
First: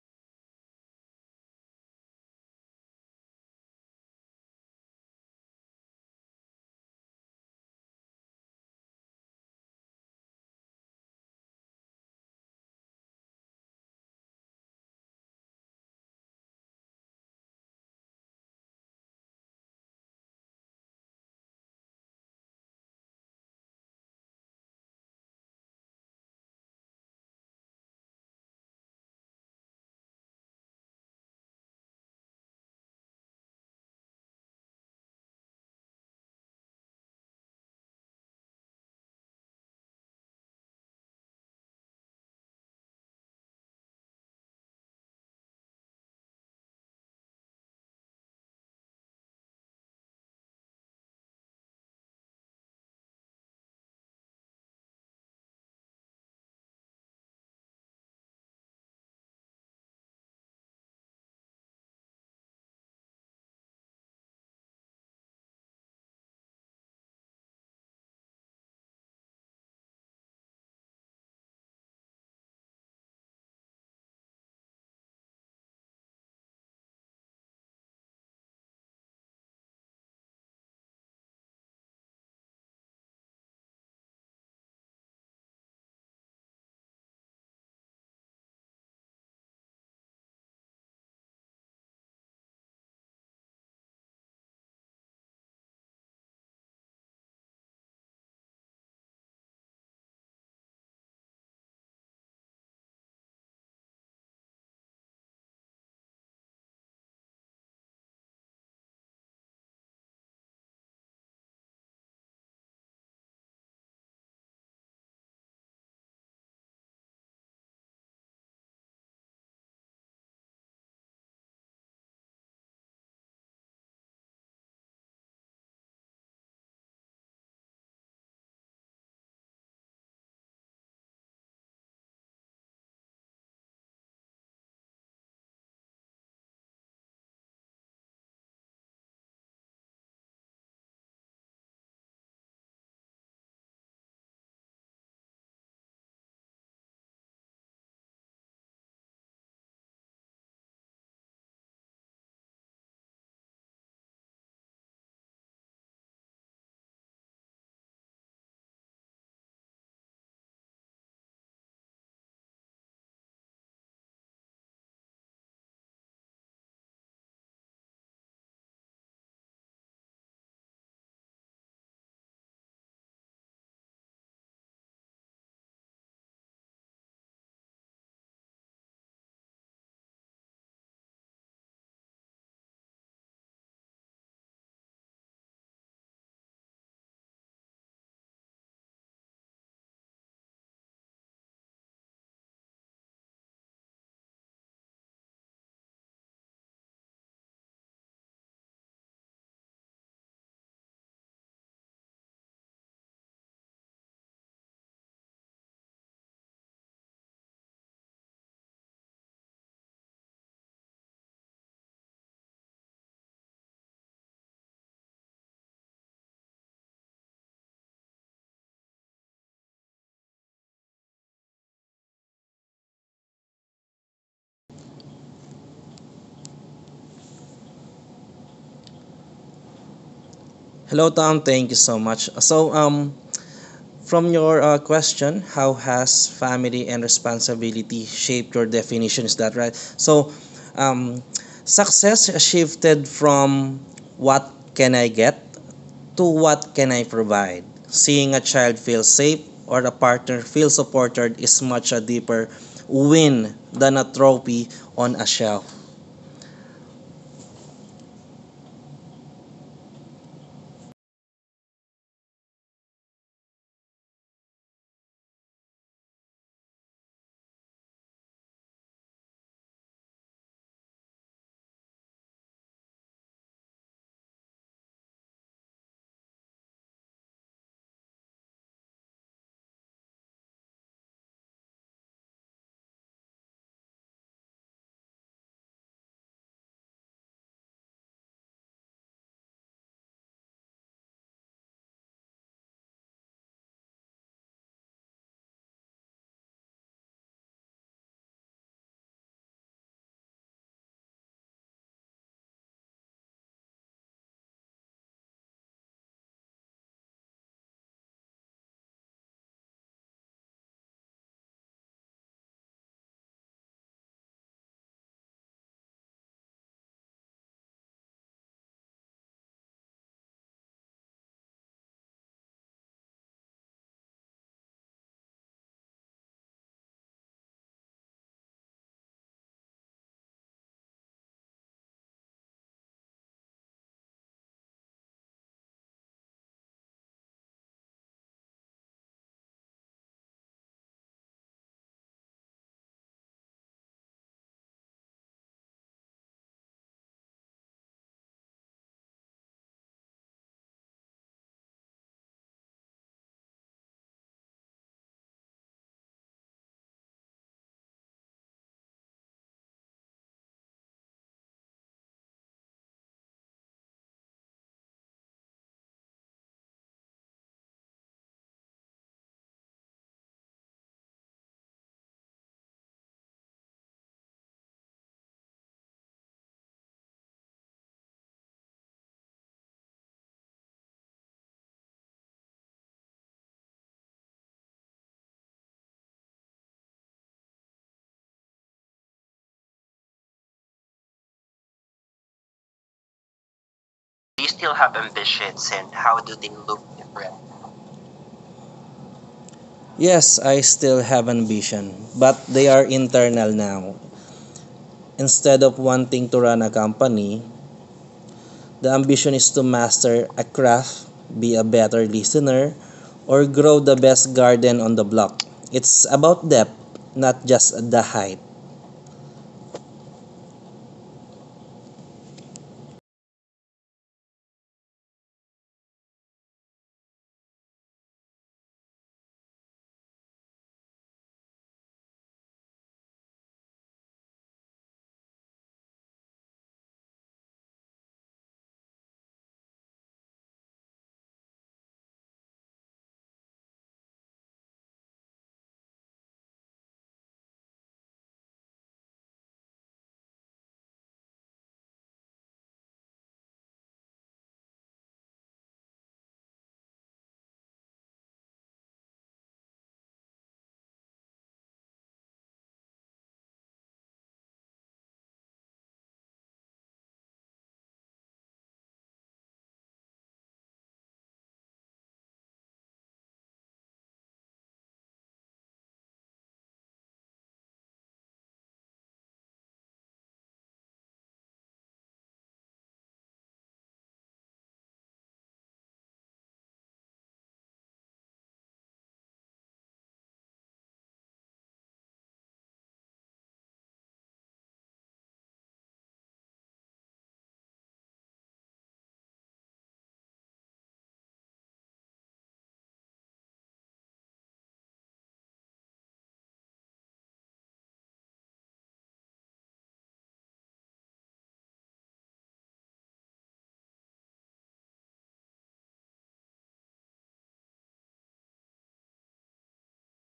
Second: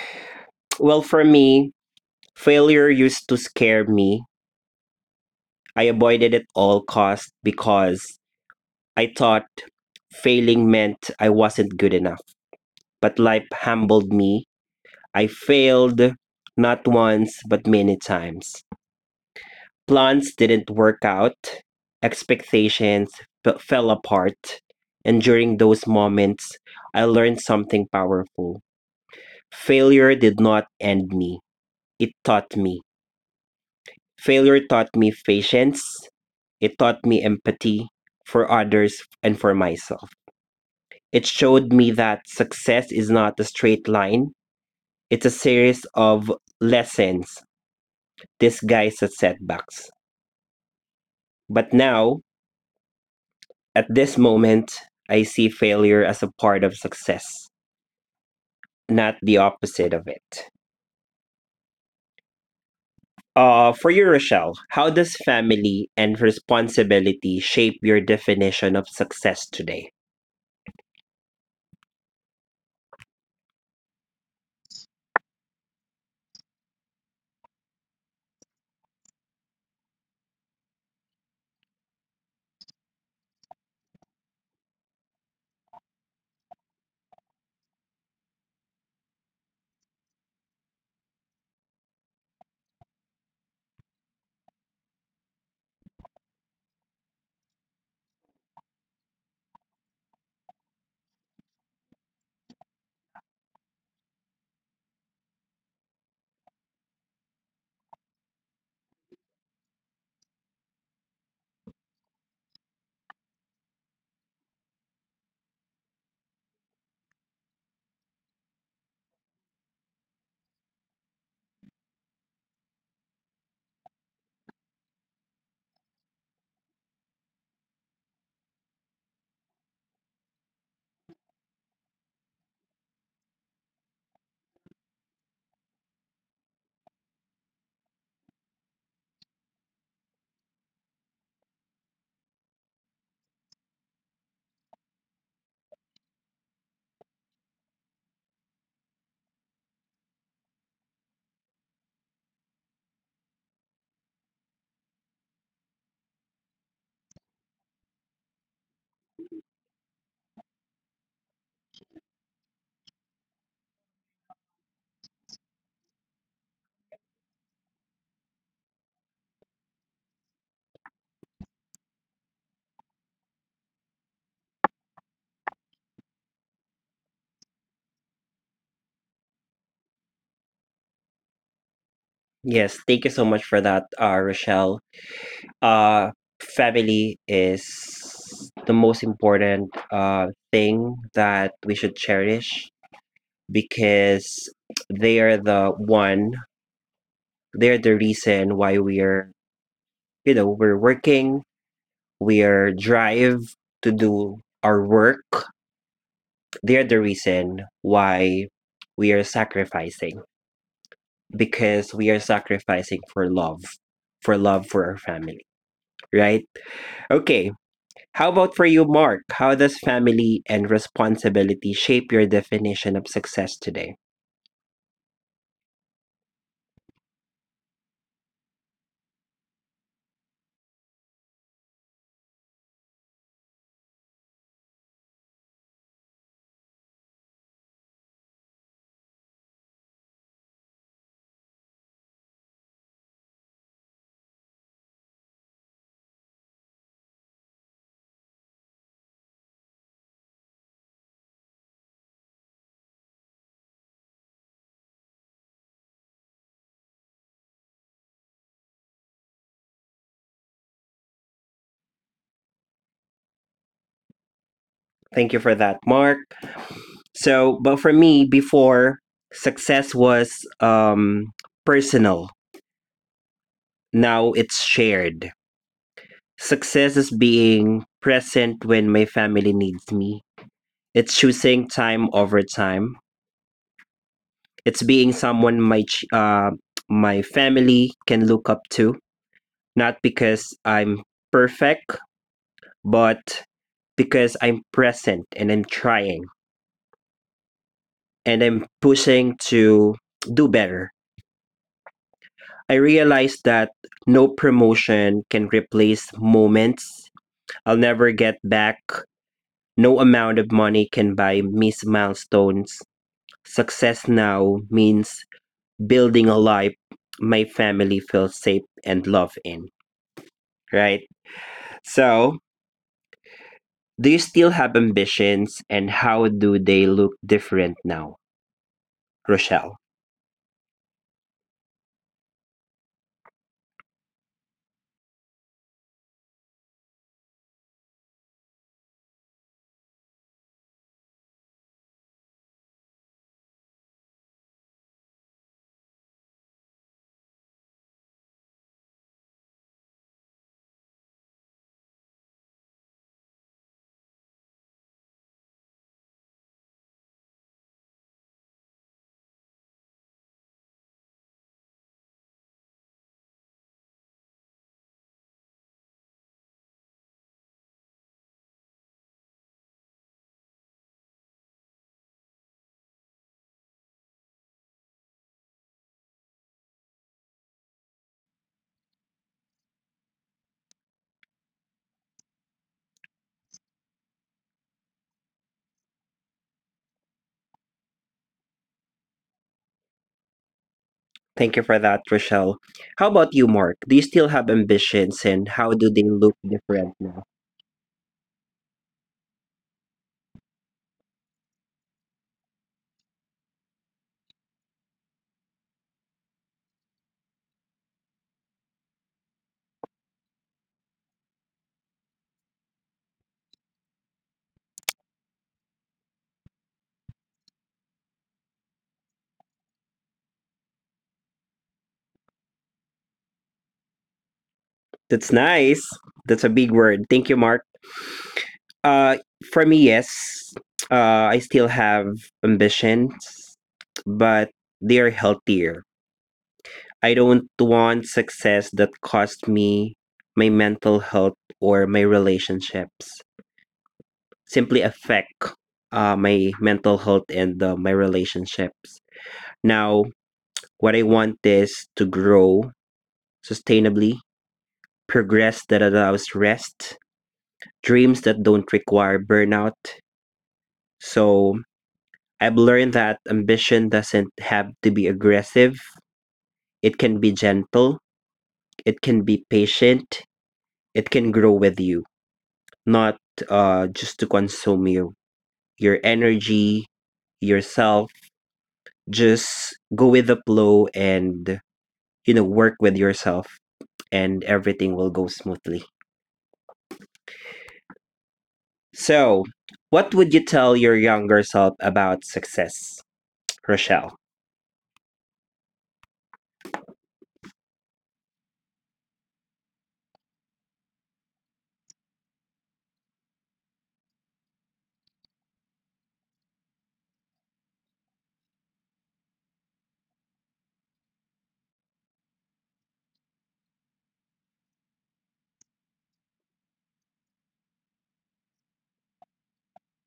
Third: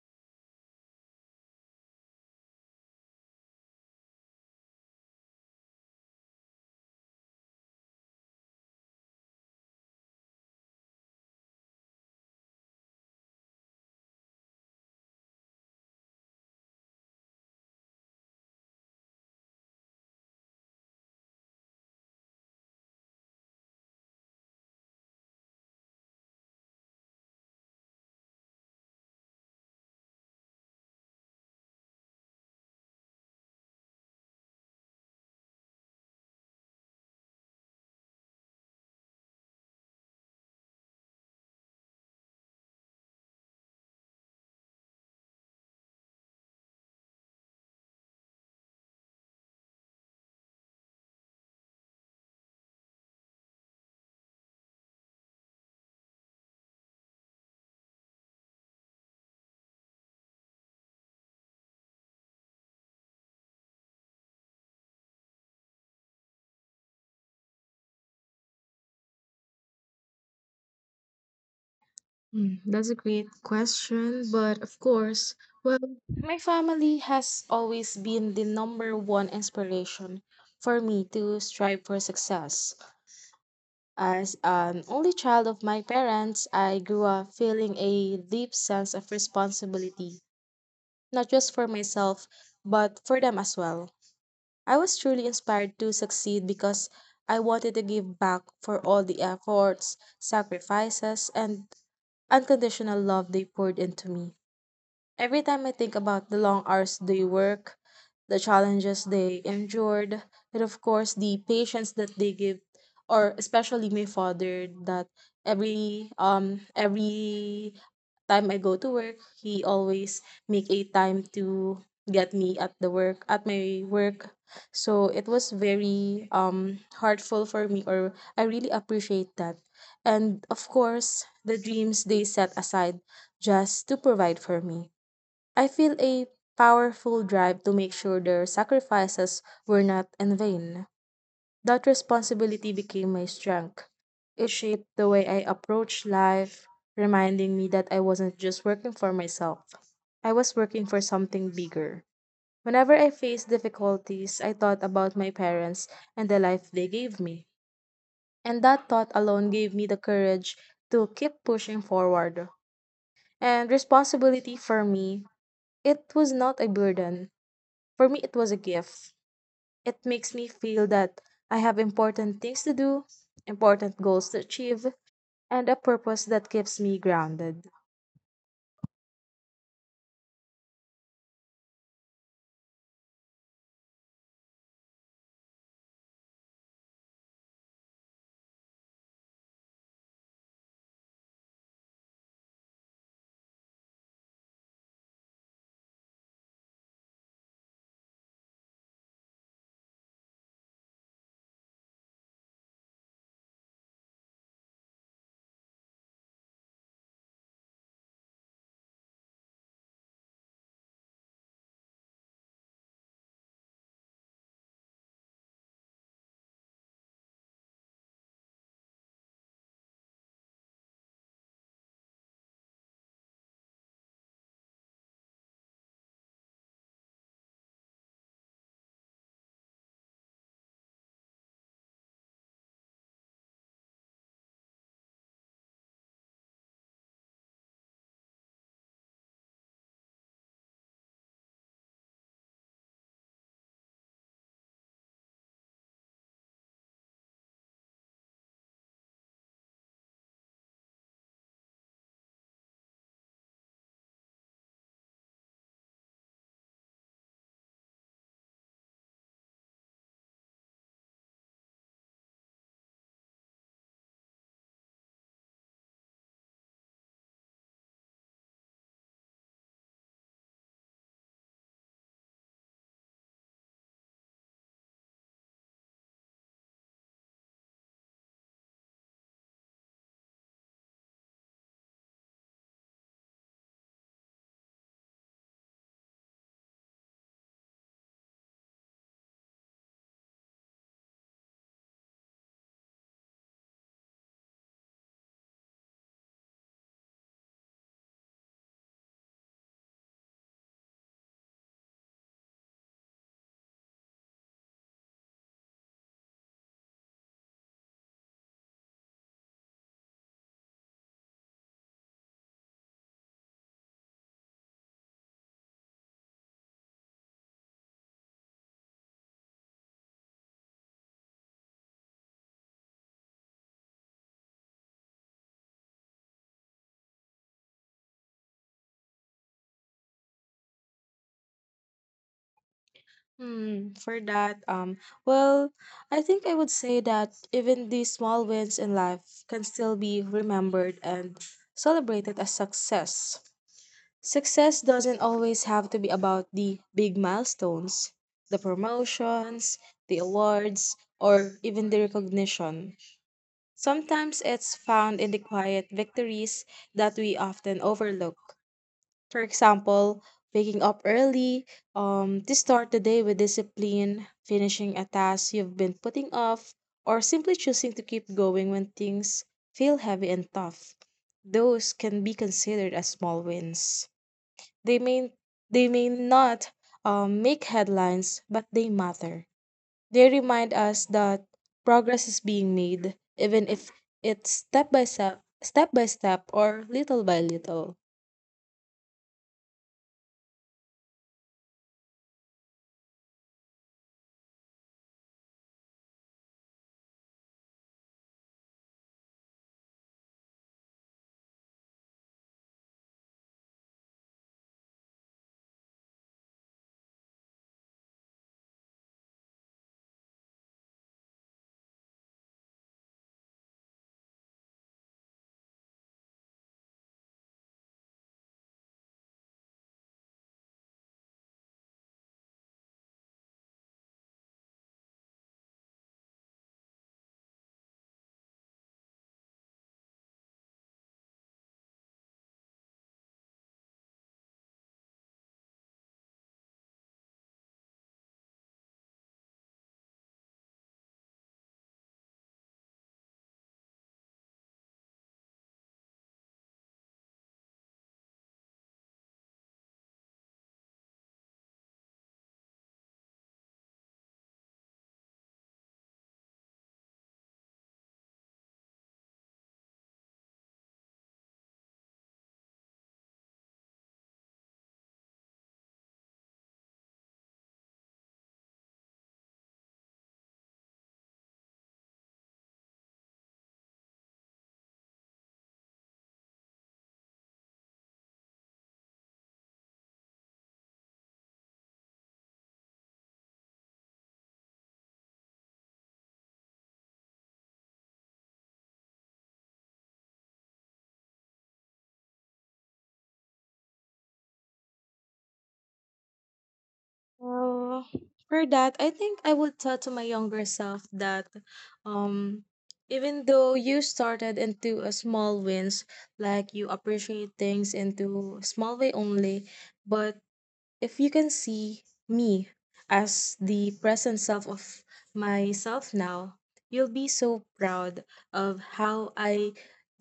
A: Well, for me, failure used to scare me. I avoided it all cost because I thought failing meant I wasn't good enough. But life humbled me. I failed not once but many times. Plans didn't work out. Expectations f- fell apart. And during those moments, I learned something powerful. Failure did not end me. It taught me. Failure taught me patience. It taught me empathy for others and for myself. It showed me that success is not a straight line, it's a series of lessons disguised as setbacks. But now, at this moment, I see failure as a part of success, not the opposite of it. Uh, for you, Rochelle, how does family and responsibility shape your definition of success today?
B: Mm, that's a great question, but of course, well, my family has always been the number one inspiration for me to strive for success. As an only child of my parents, I grew up feeling a deep sense of responsibility, not just for myself, but for them as well. I was truly inspired to succeed because I wanted to give back for all the efforts, sacrifices, and unconditional love they poured into me. Every time I think about the long hours they work, the challenges they endured, and of course the patience that they give, or especially my father, that every um every time I go to work, he always make a time to get me at the work at my work. So it was very um heartful for me or I really appreciate that. And of course the dreams they set aside just to provide for me. I feel a powerful drive to make sure their sacrifices were not in vain. That responsibility became my strength. It shaped the way I approached life, reminding me that I wasn't just working for myself, I was working for something bigger. Whenever I faced difficulties, I thought about my parents and the life they gave me. And that thought alone gave me the courage to keep pushing forward. And responsibility for me, it was not a burden. For me, it was a gift. It makes me feel that I have important things to do, important goals to achieve, and a purpose that keeps me grounded.
A: Yes, thank you so much for that, uh, Rochelle. uh Family is the most important uh thing that we should cherish, because they are the one, they're the reason why we're, you know, we're working, we're drive to do our work, they're the reason why we are sacrificing, because we are sacrificing for love, for love for our family, right? Okay, how about for you, Mark? How does family and responsibility shape your definition of success today?
C: Hello, Tom. Thank you so much. So, um, from your uh, question, how has family and responsibility shaped your definition? Is that right? So, um, success shifted from what can I get to what can I provide. Seeing a child feel safe or a partner feel supported is much a deeper win than a trophy on a shelf.
A: Thank you for that, Mark. So, but for me, before success was um, personal, now it's shared. Success is being present when my family needs me, it's choosing time over time, it's being someone my, ch- uh, my family can look up to, not because I'm perfect but because I'm present and I'm trying and I'm pushing to do better. I realized that no promotion can replace moments I'll never get back. No amount of money can buy missed milestones. Success now means building a life my family feels safe and loved in, right? So, do you still have ambitions, and how do they look different now, Rochelle?
B: Hmm, for that, um, well, I think I would say that even these small wins in life can still be remembered and celebrated as success. Success doesn't always have to be about the big milestones, the promotions, the awards, or even the recognition. Sometimes it's found in the quiet victories that we often overlook. For example, waking up early um, to start the day with discipline, finishing a task you've been putting off, or simply choosing to keep going when things feel heavy and tough. Those can be considered as small wins. They may, they may not um, make headlines, but they matter. They remind us that progress is being made, even if it's step by step, step by step, or little by little.
A: Thank you for that, Rochelle. How about you, Mark? Do you still
C: Do you
A: have
C: still have
A: ambitions, and
C: ambitions
A: how
C: and
A: do they
C: how do
A: look
C: they look
A: different now?
C: different? Yes, I still have ambition, but they are internal now. Instead of wanting to run a company, the ambition is to master a craft, be a better listener, or grow the best garden on the block. It's about depth, not just the height.
A: That's nice. That's a big word. Thank you, Mark. Uh, for me, yes, uh, I still have ambitions, but they are healthier. I don't want success that cost me my mental health or my relationships, simply affect uh, my mental health and uh, my relationships. Now, what I want is to grow sustainably, progress that allows rest, dreams that don't require burnout. So I've learned that ambition doesn't have to be aggressive, it can be gentle, it can be patient, it can grow with you, not uh, just to consume you, your energy, yourself. Just go with the flow, and, you know, work with yourself, and everything will go smoothly. So, what would you tell your younger self about success, Rochelle?
B: Well, for that, I think I would tell to my younger self that um even though you started into a small wins, like you appreciate things into small way only, but if you can see me as the present self of myself now, you'll be so proud of how I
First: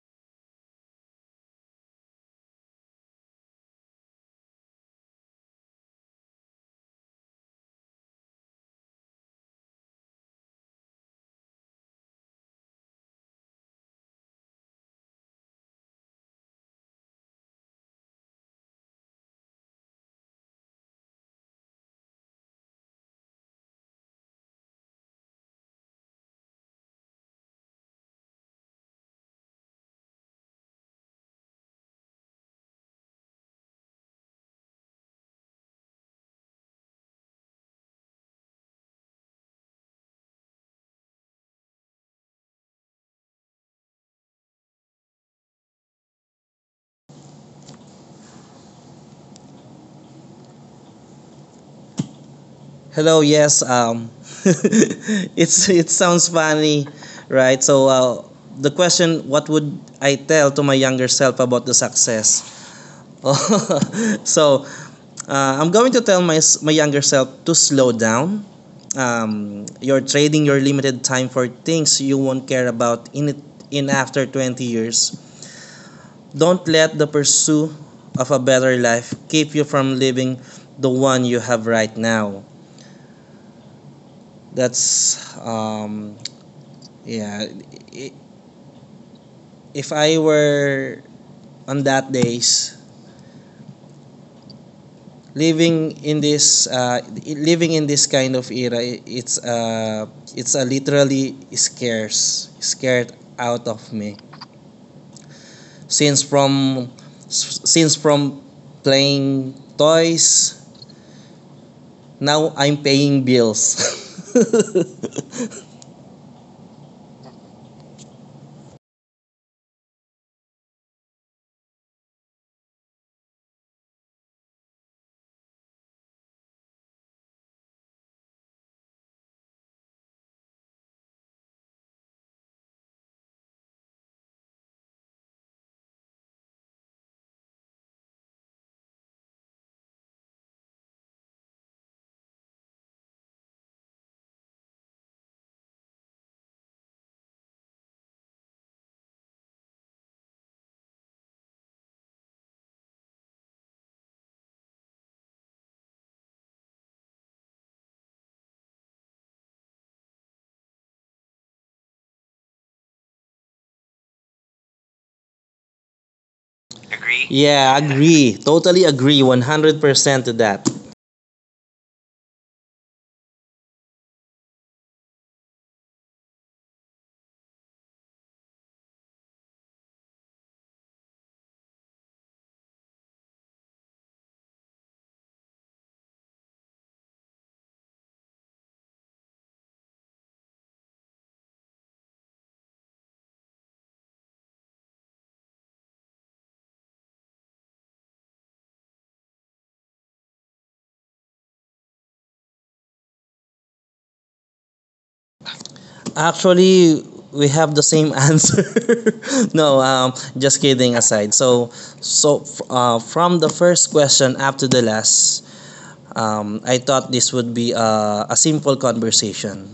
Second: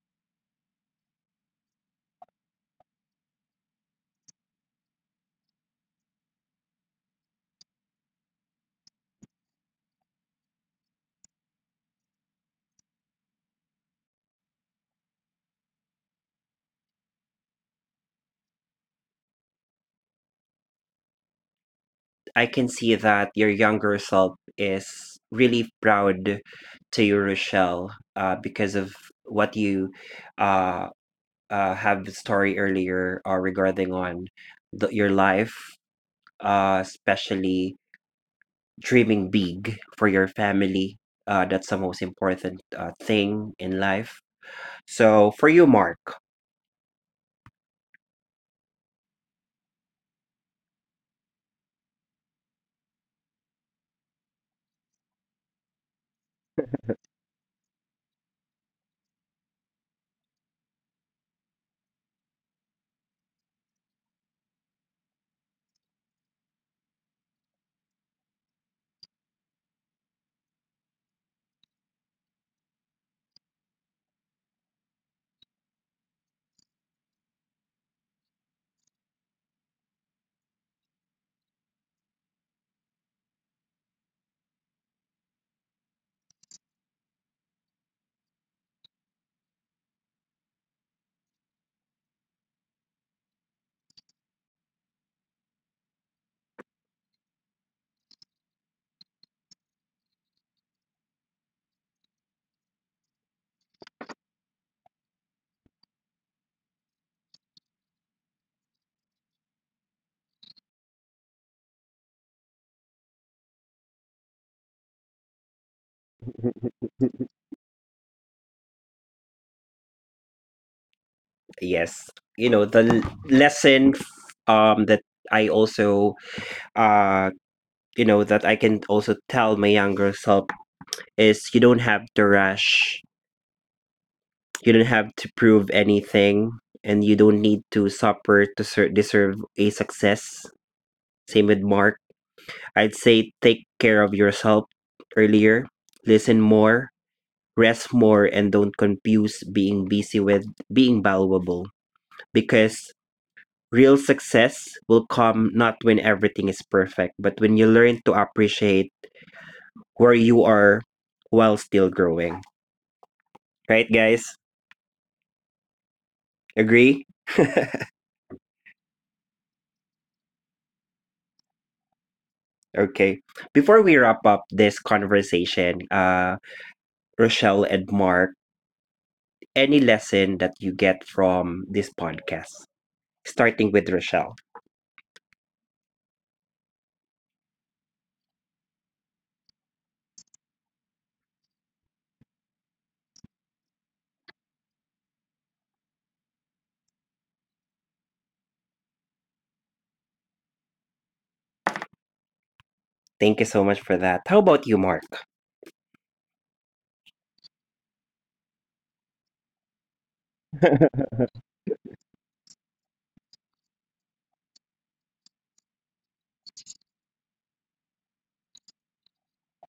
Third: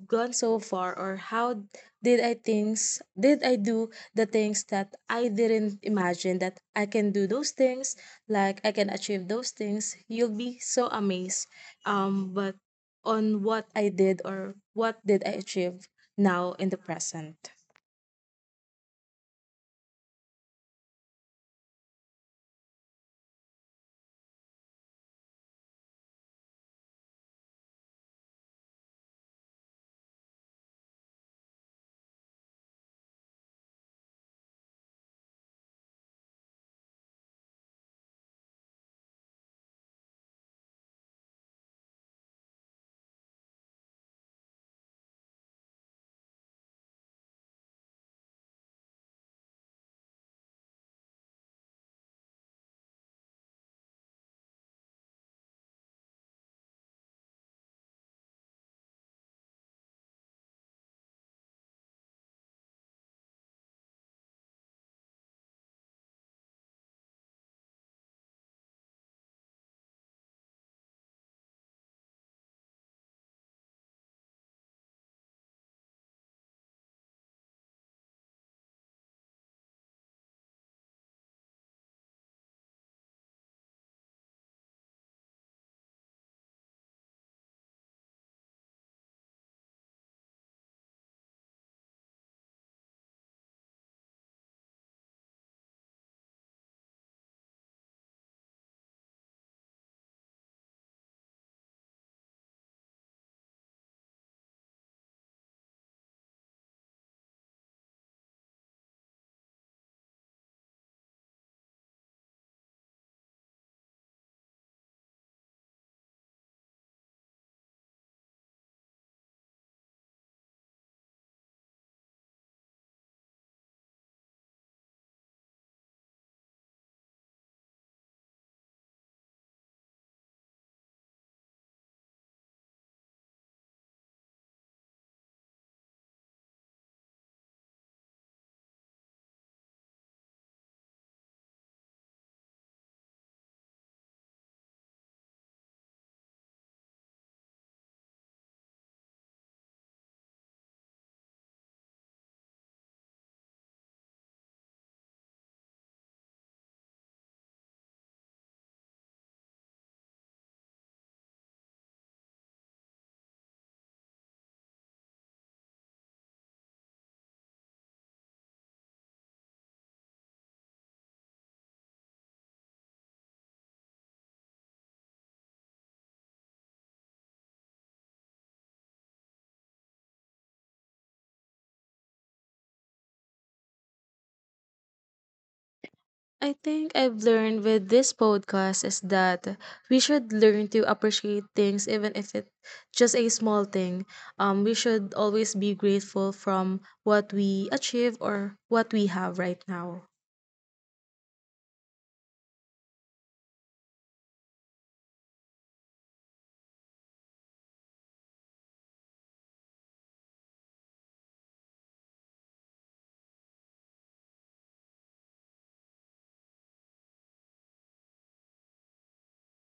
B: gone so far or how did I things did I do the things that I didn't imagine that I can do those things, like I can achieve those things. You'll be so amazed um but on what I did or what did I achieve now in the present.
A: I can see that your younger self is really proud to you, Rochelle, uh, because of what you uh, uh, have the story earlier uh, regarding on the, your life, uh, especially dreaming big for your family. Uh, that's the most important uh, thing in life. So for you, Mark,
C: Hello, yes, um, [LAUGHS] it's, it sounds funny, right? So uh, the question, what would I tell to my younger self about the success? [LAUGHS] So Uh, I'm going to tell my, my younger self to slow down. Um, you're trading your limited time for things you won't care about in it, in after twenty years. Don't let the pursuit of a better life keep you from living the one you have right now. That's um, yeah. If I were on that days, living in this uh, living in this kind of era, it's uh, it's a literally scares scared out of me since from since from playing toys, now I'm paying bills. [LAUGHS]
A: yes, you know the l- lesson f- um, that I also, uh, you know, that I can also tell my younger self is you don't have to rush. You don't have to prove anything, and you don't need to suffer to ser- deserve a success. Same with Mark. I'd say take care of yourself earlier, listen more, rest more, and don't confuse being busy with being valuable, because real success will come not when everything is perfect, but when you learn to appreciate where you are while still growing, right guys? Agree?
C: Agree? Yeah, agree, totally agree one hundred percent to that.
A: Okay, before we wrap up this conversation, uh Rochelle and Mark, any lesson that you get from this podcast, starting with Rochelle?
B: I think I've learned with this podcast is that we should learn to appreciate things even if it's just a small thing. Um we should always be grateful from what we achieve or what we have right now.
A: Thank you so much for that. How about you, Mark?
C: Actually, we have the same [LAUGHS] answer. No, um, just kidding aside. So, so f- uh, from the first question up to the last, um, I thought this would be a, a simple conversation.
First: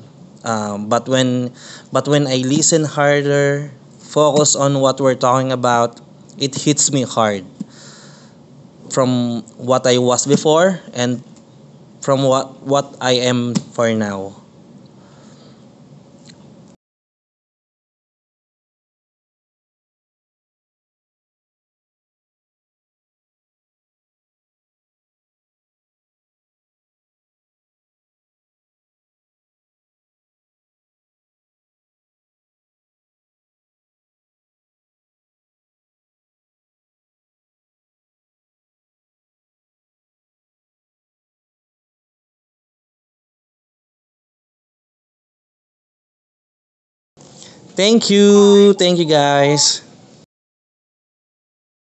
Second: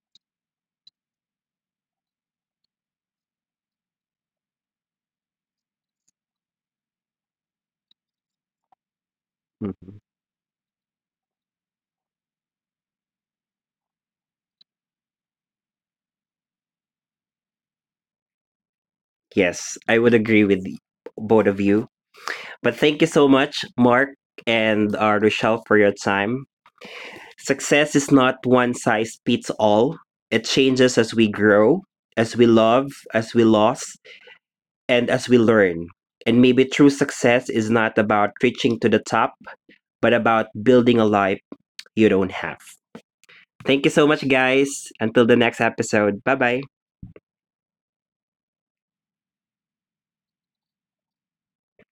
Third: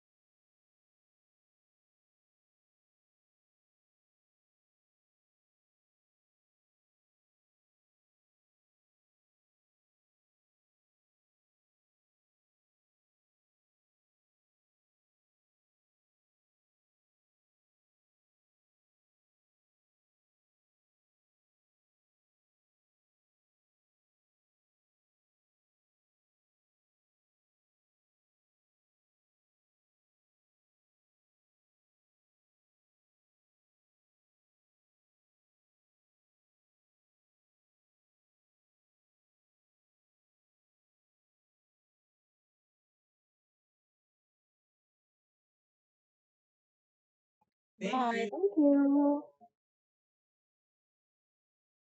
C: Um, but when, but when I listen harder, focus on what we're talking about, it hits me hard from what I
A: Mhm.
C: was before and from what what I am for now.
A: Yes, I would agree with y- both of you. But thank you so much, Mark and uh, Rochelle, for your time. Success is not one size fits all, it changes as we grow, as we love, as we lose, and as we learn. And maybe true success is not about reaching to the top, but about building a life you don't have. Thank you so much, guys. Until the next episode. Bye bye.
B: Thank
C: Thank
B: Bye. You. Thank
C: you, thank you
B: you.
C: guys.